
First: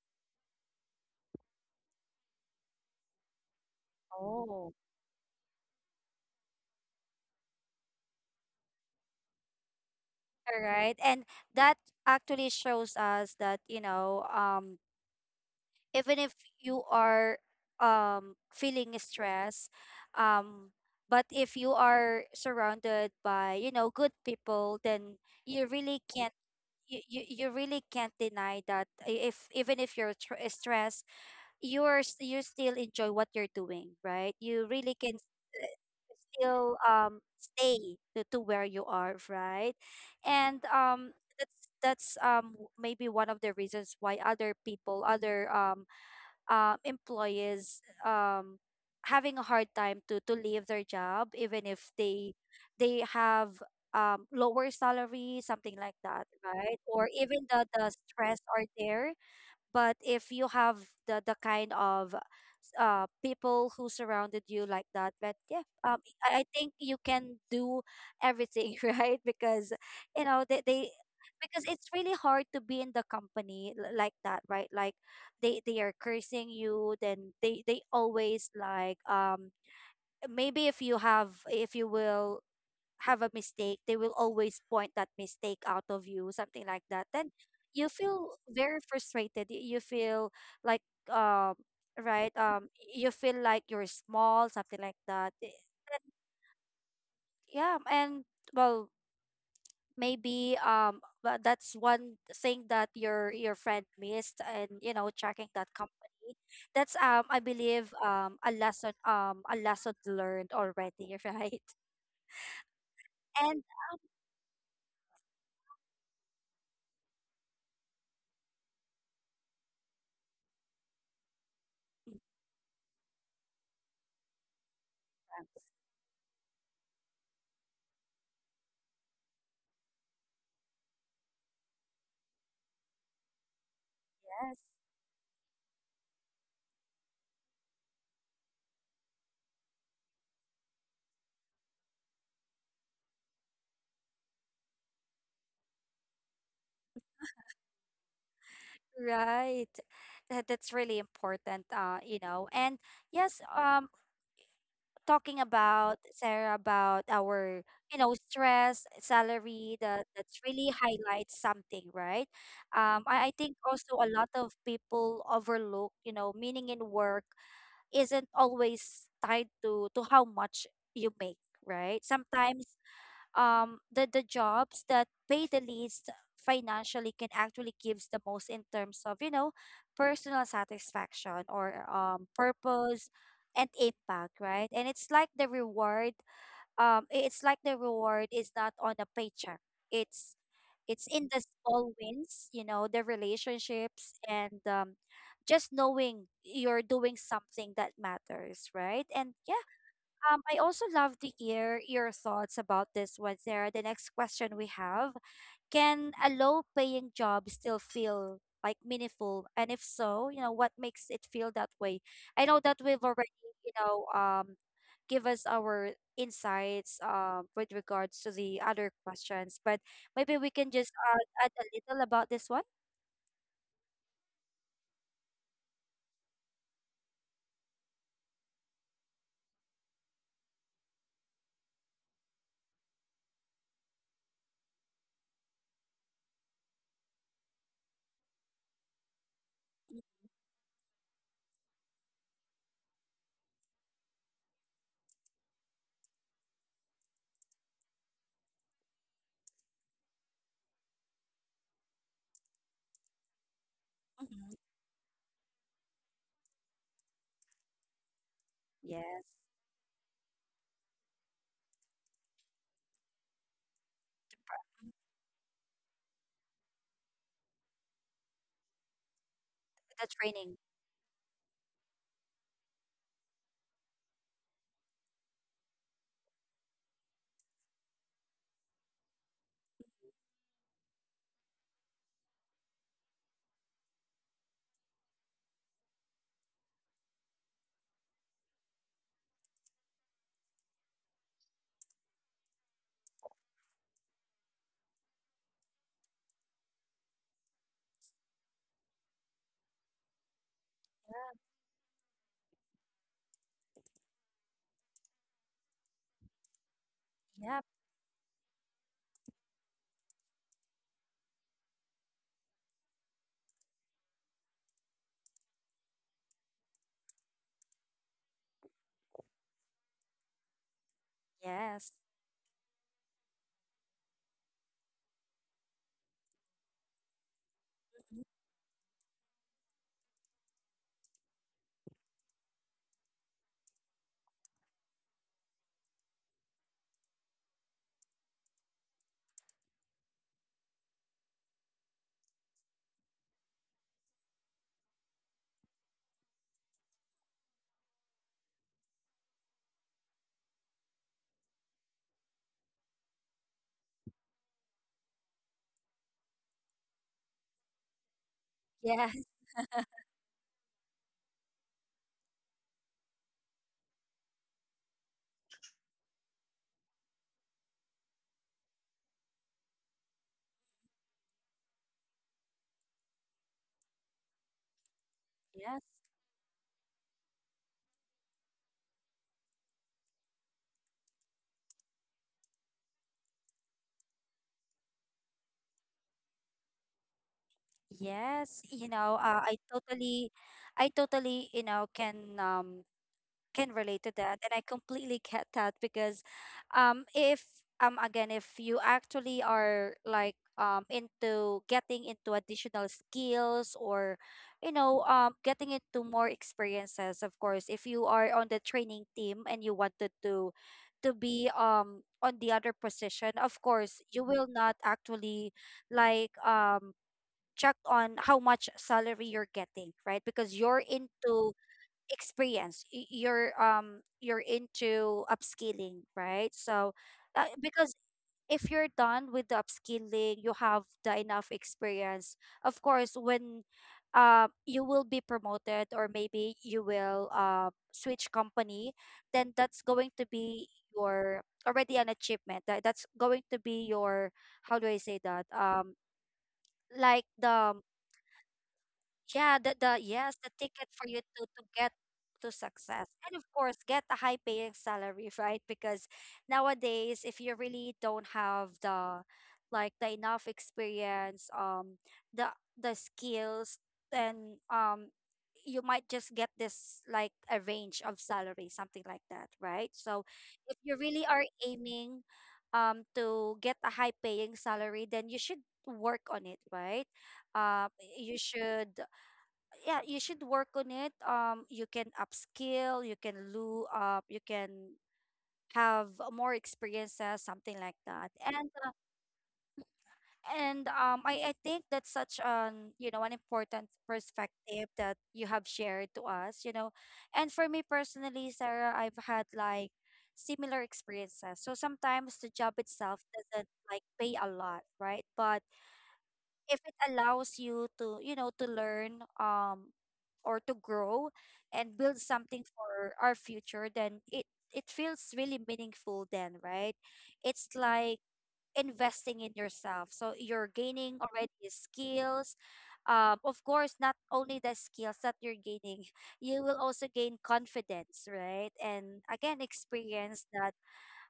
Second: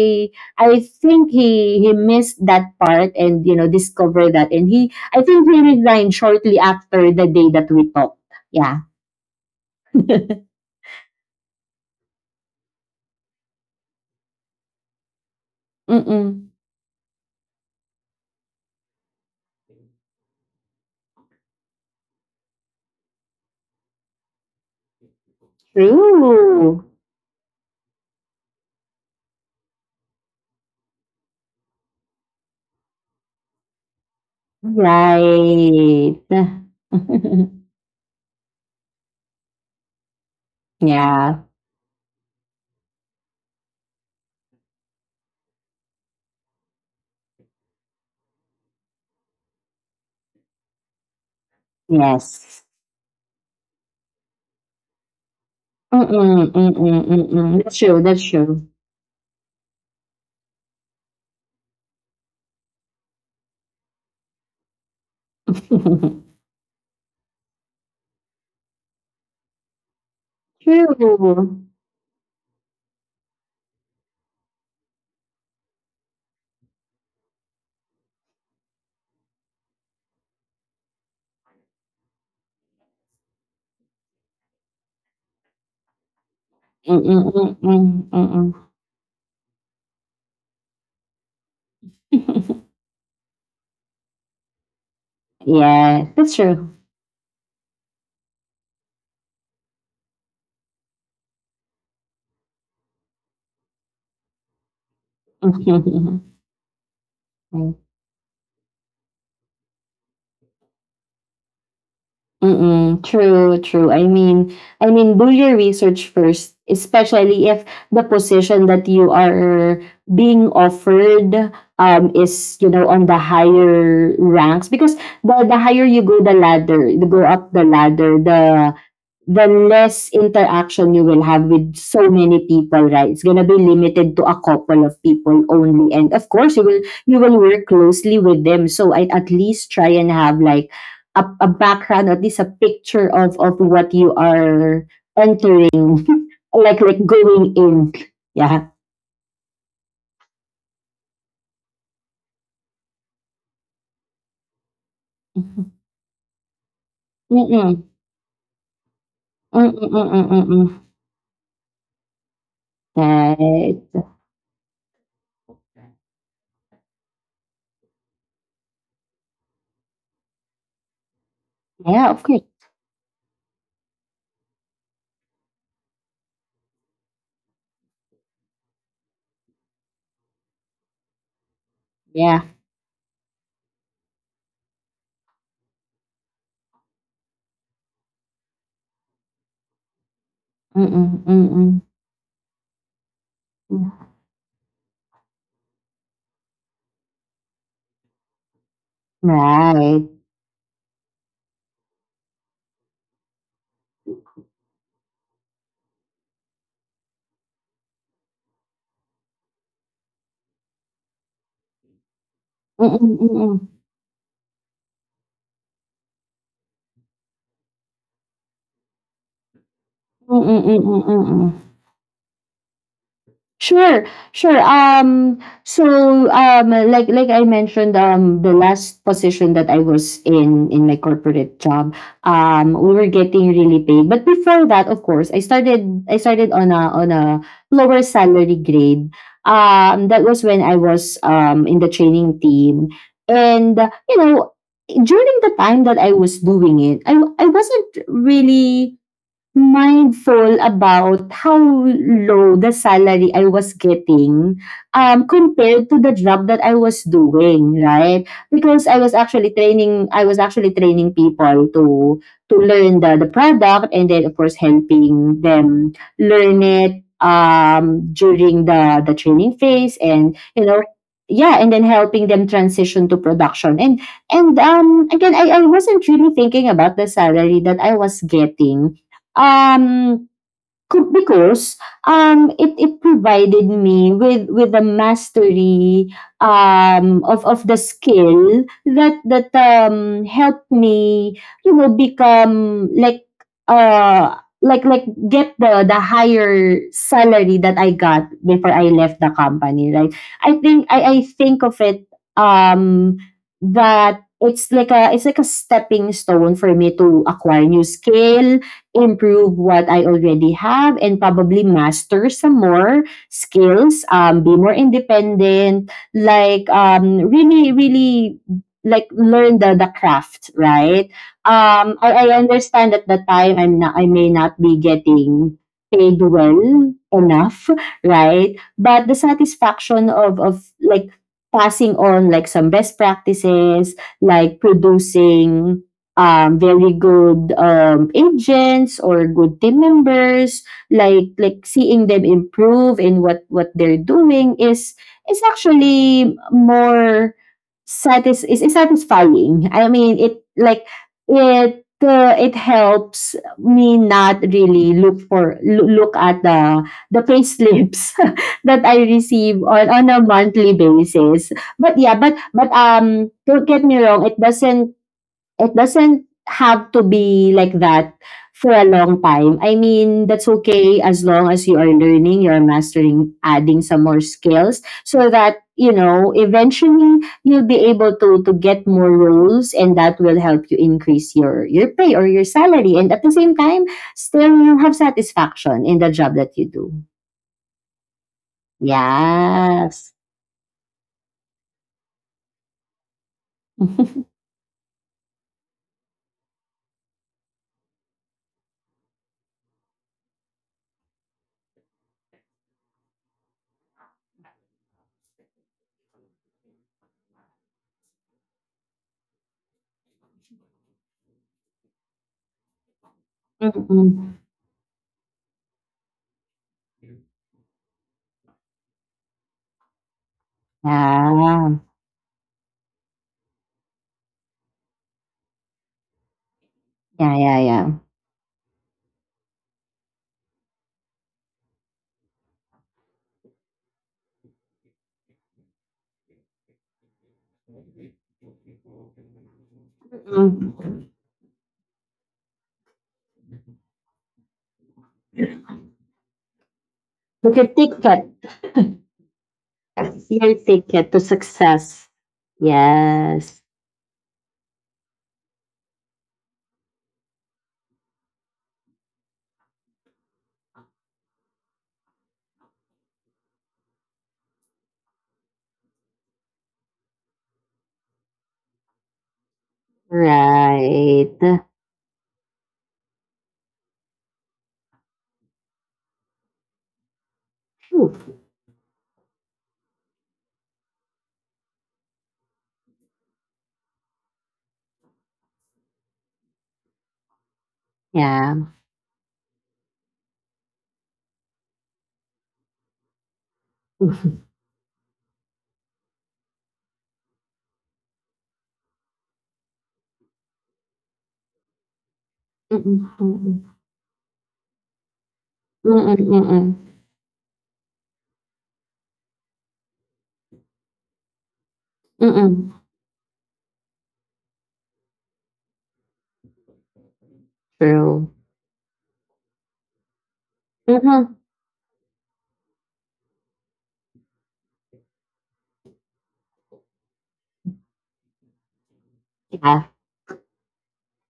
Speaker 2: I think he missed that part, and you know, discovered that, and
Speaker 1: Oh.
Speaker 2: he, I think he resigned shortly after the day that we talked. Yeah.
Speaker 1: All right. And that actually shows us that, you know, um, even if
Speaker 2: Mm.
Speaker 1: you are feeling stress um but if you are surrounded by, you know, good people, then you really can't
Speaker 2: True.
Speaker 1: you really can't deny that if even if you're stressed, you still enjoy what you're doing, right? You really can uh
Speaker 2: Right.
Speaker 1: still stay to where you are, right? And
Speaker 2: Yeah.
Speaker 1: that's maybe one of the reasons why other people, other um employees um having a hard time to leave their job even if they
Speaker 2: Yes.
Speaker 1: have um lower salary, something like that,
Speaker 2: Mm-mm,
Speaker 1: right? Or
Speaker 2: mm-mm,
Speaker 1: even
Speaker 2: mm-mm. That's
Speaker 1: the
Speaker 2: true. That's
Speaker 1: stress are
Speaker 2: true.
Speaker 1: there. But if you have the kind of people who surrounded you like that, but yeah, um, I think you can do everything right, because, you know, they because
Speaker 2: True.
Speaker 1: it's really hard to be in the company like that, right? Like they are cursing you, then they always like maybe if you have if you will have a mistake, they will always point that mistake out of you, something like that.
Speaker 2: Mm-mm,
Speaker 1: Then you
Speaker 2: mm-mm,
Speaker 1: feel
Speaker 2: mm-mm.
Speaker 1: very frustrated. You feel like um right you feel like you're small, something like that. Eh,
Speaker 2: Yeah,
Speaker 1: and-
Speaker 2: that's true.
Speaker 1: yeah, and well, maybe but that's one thing that your friend missed, and, you know, tracking that company, that's um, I believe, um, a lesson learned already, right?
Speaker 2: Mm, true,
Speaker 1: And
Speaker 2: true. I mean, do your research first, especially if the position that you are being offered is, you know, on the higher ranks, because the higher you go the ladder, you go up the ladder, the less interaction you will have with so many people, right? It's gonna be limited to a
Speaker 1: yes.
Speaker 2: couple of people only. And of course you will work closely with them. So I, at least try and have like a background, at least a picture of what you are entering, like going in. Yeah.
Speaker 1: Right. That, that's really important, you know. And yes, talking
Speaker 2: Mm-mm.
Speaker 1: about Sarah about our,
Speaker 2: Mm-mm,
Speaker 1: you know, stress, salary, that
Speaker 2: mm-mm,
Speaker 1: that's
Speaker 2: mm-mm.
Speaker 1: really highlights something, right? I think
Speaker 2: Right.
Speaker 1: also a lot of people overlook, you know, meaning in work isn't always tied to how much you make, right?
Speaker 2: Yeah, of course.
Speaker 1: Sometimes the jobs that pay the least financially can actually gives the most in terms of, you know, personal satisfaction or
Speaker 2: Yeah.
Speaker 1: purpose and impact, right? And it's like the reward it's like the reward is not on a paycheck. it's it's
Speaker 2: Mm-mm,
Speaker 1: in the
Speaker 2: mm-mm.
Speaker 1: small wins, you know, the relationships, and just knowing you're doing something that matters, right? And yeah,
Speaker 2: Right.
Speaker 1: I also love to hear your thoughts about this one, Sarah. The next question we have: can a low paying job still feel like meaningful? And if so, you know, what makes it feel that way? I know that we've
Speaker 2: Mm-mm,
Speaker 1: already, you
Speaker 2: mm-mm.
Speaker 1: know, give us our insights um with regards to the other questions, but maybe
Speaker 2: Mm,
Speaker 1: we can
Speaker 2: mm,
Speaker 1: just uh
Speaker 2: mm.
Speaker 1: add a little about this one.
Speaker 2: Sure, sure. Like I mentioned, the last position that I was in my corporate job, we were getting really paid. But before that, of course, I started on a lower salary grade. That was when I was in the training team, and you know, during the time that I was doing it, I wasn't really mindful about how low the salary I was
Speaker 1: Mhm.
Speaker 2: getting, compared to the job that I was doing, right? Because I was
Speaker 1: Yes,
Speaker 2: actually training, I was actually training people to learn the product, and then of course helping them learn it during the training phase,
Speaker 1: the
Speaker 2: and
Speaker 1: training.
Speaker 2: you know, yeah, and then helping them transition to production. And again, I wasn't really thinking about the salary that I was getting. Um, co because, it it provided me with a mastery, of the skill that helped me, you know, become like, like get the higher salary that I got before I left the company, right? I think of it, um, that it's like a, it's like a stepping stone for me to
Speaker 1: Yep.
Speaker 2: acquire new skill, improve what I already have, and probably master some more skills, be more independent, like, really, really like learn the craft, right?
Speaker 1: Yes.
Speaker 2: I understand at the time I may not be getting paid well enough,
Speaker 1: Mhm.
Speaker 2: right? But the satisfaction of like passing on like some best practices, like producing, very good, agents or good team members, like seeing them improve in what they're doing, is actually more is satisfying. I mean, it like it it helps me not really look for look at the pay slips that I
Speaker 1: Yes.
Speaker 2: receive on a monthly basis. But yeah, but don't get me wrong, it doesn't, it doesn't have to be like that for a long time. I mean, that's okay as long as you are learning, you're mastering, adding some more skills, so that,
Speaker 1: Yes.
Speaker 2: you know, eventually you'll be able to get more roles, and that will help you increase your pay or your salary, and at the same time still you have satisfaction in the job that you do.
Speaker 1: Yes, you know,
Speaker 2: Yes.
Speaker 1: I totally, you know, can relate to that, and I completely get that because, if again, if you actually are like into getting into additional skills or, you know, getting into more experiences, of course, if you are on the training team and you wanted to be on the other position, of course, you
Speaker 2: Mm-mm.
Speaker 1: will not actually like check on how much salary you're getting, right? Because you're into
Speaker 2: Yeah.
Speaker 1: experience, you're into upskilling, right? So
Speaker 2: Yeah, yeah,
Speaker 1: because
Speaker 2: yeah.
Speaker 1: if you're done with the upskilling, you have the enough experience. Of course, when uh you will be promoted, or maybe you will uh switch company, then that's going to be
Speaker 2: Mm-mm.
Speaker 1: your already an achievement. That, that's going to be your, how do I say that? Like
Speaker 2: Look
Speaker 1: the
Speaker 2: at TikTok.
Speaker 1: yeah, the
Speaker 2: Yes,
Speaker 1: yes, the
Speaker 2: your
Speaker 1: ticket for
Speaker 2: ticket
Speaker 1: you
Speaker 2: to
Speaker 1: to get
Speaker 2: success.
Speaker 1: to success. And of
Speaker 2: Yes.
Speaker 1: course, get a high paying salary, right? Because nowadays, if you really don't have the enough experience, the the skills, then you might just get this like a range of salary, something like that, right? So if you really
Speaker 2: Right.
Speaker 1: are aiming to get a high paying salary, then you should work on it, right? uh,
Speaker 2: Ooh,
Speaker 1: you should, yeah, you should work on it. You can upskill, you can loo up, you can have more experiences, something like that.
Speaker 2: yeah.
Speaker 1: And I think that's such an, you know, an important perspective that you have shared to us, you know. And for me personally, Sarah, I've had like similar experiences, so sometimes the job
Speaker 2: Mm-mm,
Speaker 1: itself
Speaker 2: mm-mm,
Speaker 1: doesn't like pay a lot, right? But if it allows you to, you know, to learn, or to grow and build something
Speaker 2: mm-mm,
Speaker 1: for our future, then it feels really meaningful then, right? It's
Speaker 2: mm-mm, mm-mm.
Speaker 1: like
Speaker 2: True.
Speaker 1: investing in yourself, so you're gaining
Speaker 2: Mm-hmm.
Speaker 1: already skills. Of course, not only the skills that you're gaining, you will also gain confidence, right? And again,
Speaker 2: Yeah.
Speaker 1: experience that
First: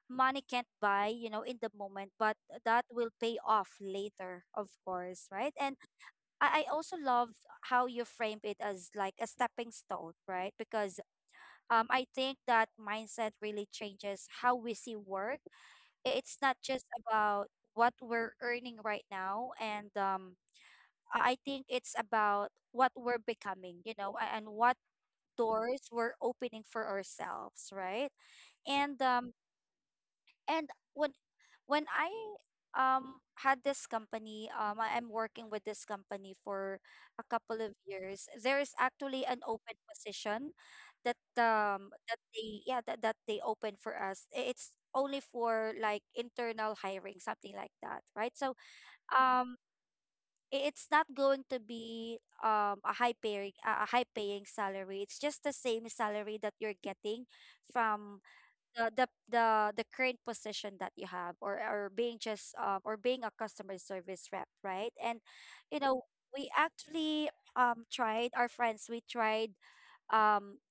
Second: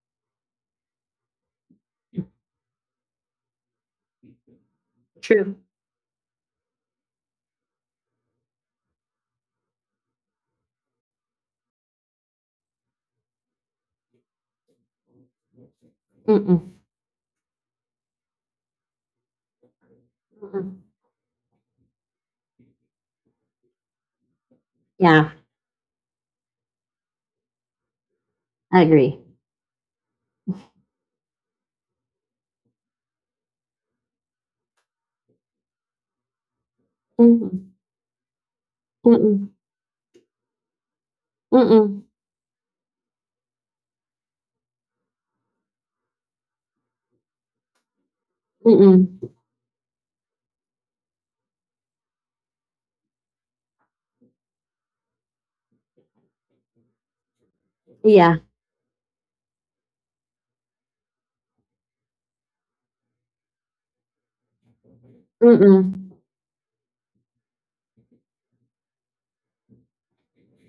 Speaker 1: money can't buy, you know, in the moment, but that will pay off later, of course, right?
Speaker 2: True.
Speaker 1: And I also love how you framed it as like a stepping stone, right? Because I think that mindset really changes how we see work. It's not
Speaker 2: Mm-mm,
Speaker 1: just about what we're earning right now, and
Speaker 2: mm-mm.
Speaker 1: I think it's about what we're becoming, you know, and what
Speaker 2: Yeah.
Speaker 1: doors we're opening for ourselves, right?
Speaker 2: I
Speaker 1: And
Speaker 2: agree.
Speaker 1: um, and when when I had this company, I am working with this company for a
Speaker 2: Mm-mm,
Speaker 1: couple of years. There is actually
Speaker 2: mm-mm,
Speaker 1: an open position that
Speaker 2: mm-mm,
Speaker 1: they open for us. It's only for like internal hiring, something like that, right? So
Speaker 2: mm-mm.
Speaker 1: um it's not going to be a high paying salary. It's just the same salary that you're getting from
Speaker 2: Yeah.
Speaker 1: the the the, the current position that you have, or being just or being a customer service rep, right? And you know,
Speaker 2: Mm-mm.
Speaker 1: we actually tried our friends, we tried, um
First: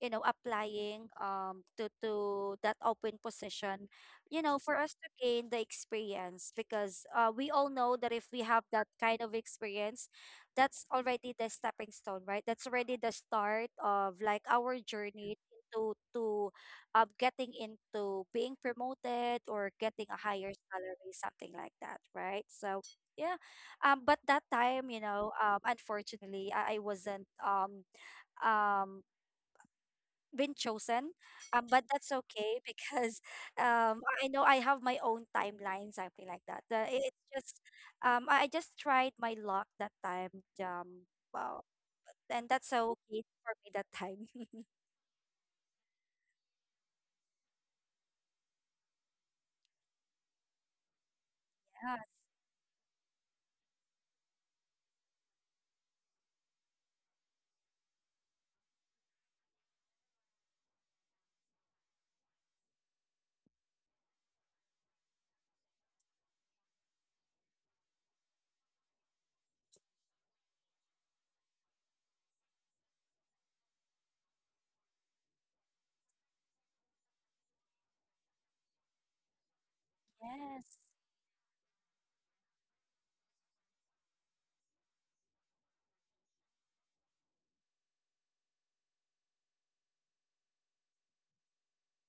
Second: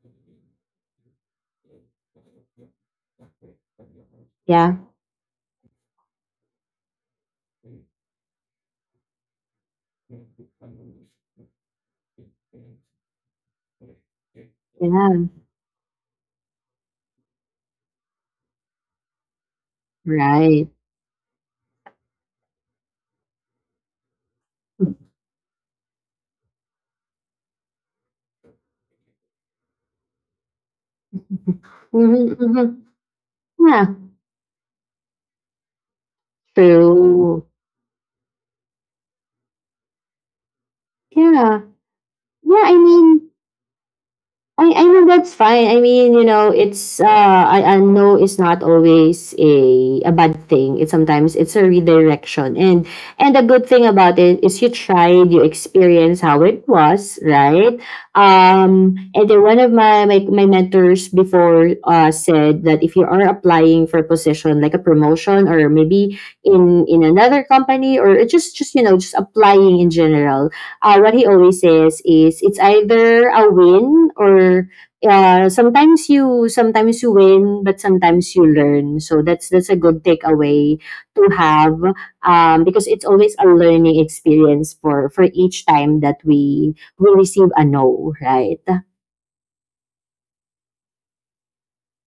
Speaker 1: you know, applying to that open position, you know, for
Speaker 2: Yeah.
Speaker 1: us to gain the experience. Because we all know that if we have that kind of experience, that's already the stepping stone, right? That's already the start of like our
Speaker 2: Yeah.
Speaker 1: journey to getting into being promoted or getting a higher
Speaker 2: Right.
Speaker 1: salary, something like that, right? So yeah. But that time, you know, unfortunately, I wasn't um been chosen. But that's
Speaker 2: Mm-hmm,
Speaker 1: okay,
Speaker 2: mm-hmm.
Speaker 1: because
Speaker 2: Yeah.
Speaker 1: I know I have my own timeline, something like that. It's
Speaker 2: True.
Speaker 1: just, I just tried my luck that time. Um,
Speaker 2: Yeah.
Speaker 1: wow, and
Speaker 2: Yeah.
Speaker 1: that's
Speaker 2: I
Speaker 1: so okay
Speaker 2: mean,
Speaker 1: for me that time. Yeah.
Speaker 2: I know that's fine. I mean, you know, it's I know it's not always a bad thing. It's sometimes it's a redirection. And the good thing about it is you tried, you experienced how it was, right? And then one of my my mentors before said that if you are applying for a position like a promotion, or maybe in another company, or just you know just applying in general, what he always says is it's either a win or, sometimes you win but sometimes you learn. So that's a good takeaway
Speaker 1: Yes.
Speaker 2: to have, because it's always a learning experience for each time that we receive a no, right?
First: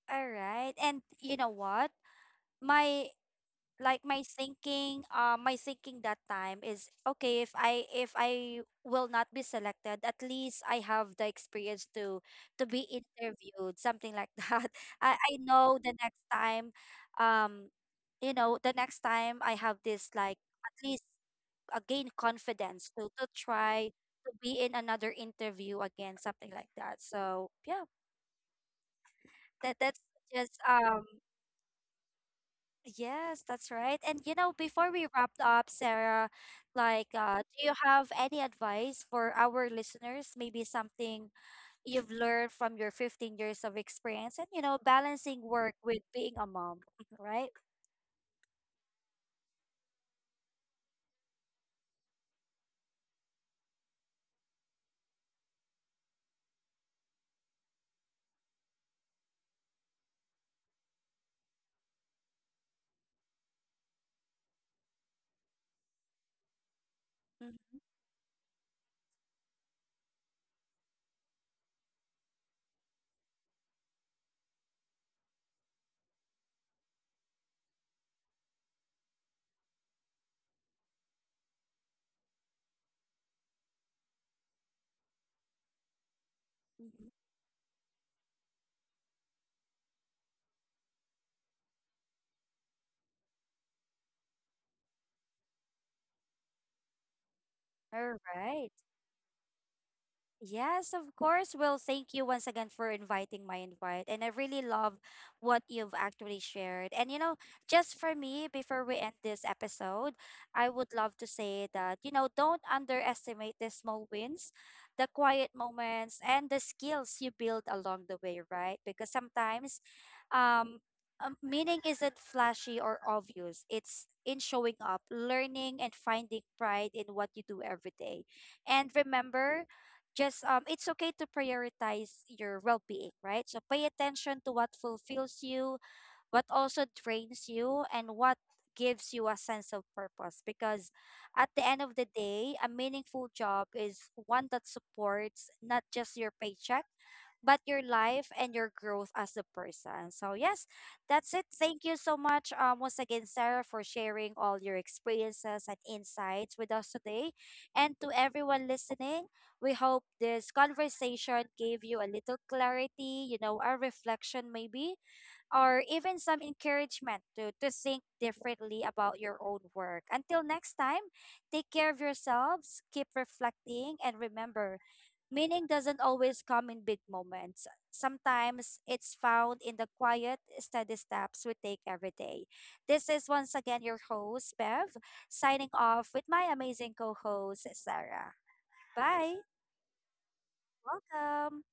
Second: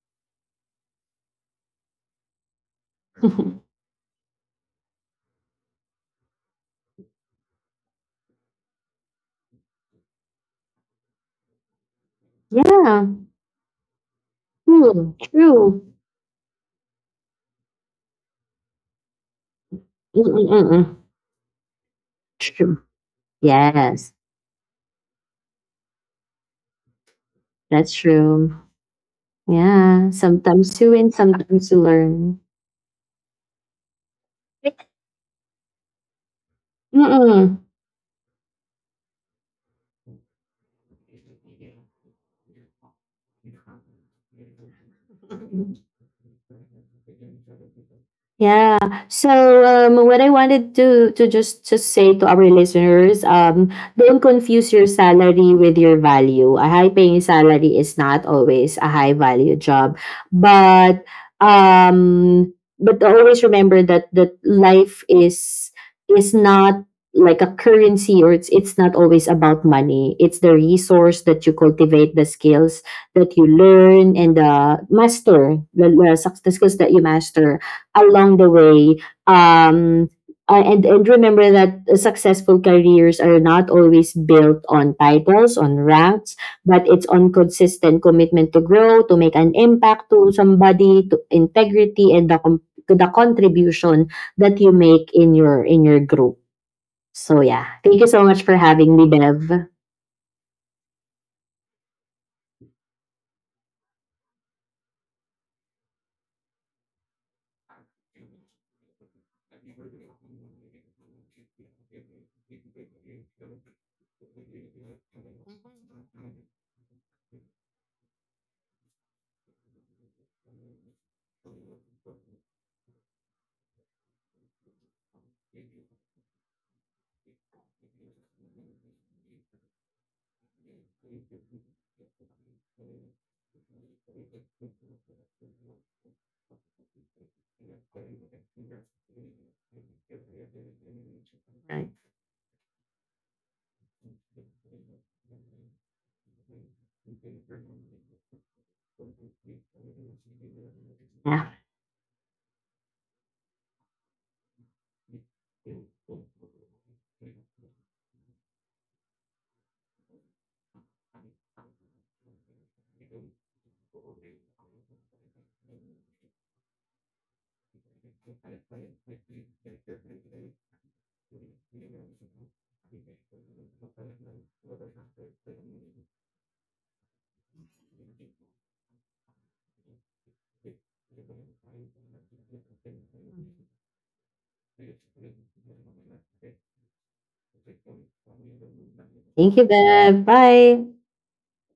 Speaker 1: All right. And you know what? My my thinking that time is, okay, if i, if I will not be selected, at least I have the experience to be
Speaker 2: Yeah.
Speaker 1: interviewed, something like that.
Speaker 2: Hmm.
Speaker 1: I know
Speaker 2: True.
Speaker 1: the next time, um you know, the next time I have this like, at
Speaker 2: Mm-mm-mm.
Speaker 1: least gain
Speaker 2: True.
Speaker 1: confidence to try
Speaker 2: Yes.
Speaker 1: to be in another interview again, something like that. So yeah,
Speaker 2: That's true.
Speaker 1: that that's
Speaker 2: Yeah,
Speaker 1: just
Speaker 2: sometimes you
Speaker 1: um
Speaker 2: win, sometimes you learn.
Speaker 1: yes, that's right. And you know, before we wrap up, Sarah, like,
Speaker 2: Mm-mm.
Speaker 1: do you have any advice for our listeners? Maybe something you've learned from your 15 years of experience and, you know, balancing work with being a mom, right?
Speaker 2: Yeah. So, what I wanted to just to say to our listeners, don't confuse your salary with your value. A high paying salary is not always a high value job, but, always remember that life is not like a
Speaker 1: Mhm,
Speaker 2: currency, or it's not always about money. It's the resource that you cultivate, the skills that you learn, and the master, the skills that you master along the way. Um, and remember that successful careers are not always built on titles, on ranks, but it's
Speaker 1: mhm.
Speaker 2: on consistent commitment to grow, to make an impact to somebody, to integrity, and the contribution that you make in your group. So yeah, thank you
Speaker 1: All
Speaker 2: so much for
Speaker 1: right.
Speaker 2: having me, Bev.
Speaker 1: Yes, of course. Well, thank you once again for inviting my invite. And I really love what you've actually shared. And, you know, just for me, before we end this episode, I would love to say that, you know, don't underestimate the small wins, the quiet moments, and the skills you build along the way, right? Because sometimes, um, meaning isn't flashy or obvious, it's in showing up, learning, and finding pride in what you do every day. And remember, just it's okay to prioritize your well-being, right? So pay attention to what fulfills you, what also drains you, and what gives you a sense of purpose. Because at the end
Speaker 2: Right.
Speaker 1: of the day, a meaningful job is one that supports not just your paycheck, but your life and your growth as a person. So yes, that's
Speaker 2: Yeah.
Speaker 1: it. Thank you so much, once again, Sarah, for sharing all your experiences and insights with us today. And to everyone listening, we hope this conversation gave you a little clarity, you know, a reflection maybe, or even some encouragement to, think differently about your own work. Until next time, take care of yourselves, keep reflecting, and remember, meaning doesn't always come in big moments. Sometimes it's found in the quiet, steady steps we take every day. This is once again your host, Bev, signing off with my amazing co host, Sarah. Bye.
Speaker 2: Thank you, Bev. Bye.
Speaker 1: Welcome.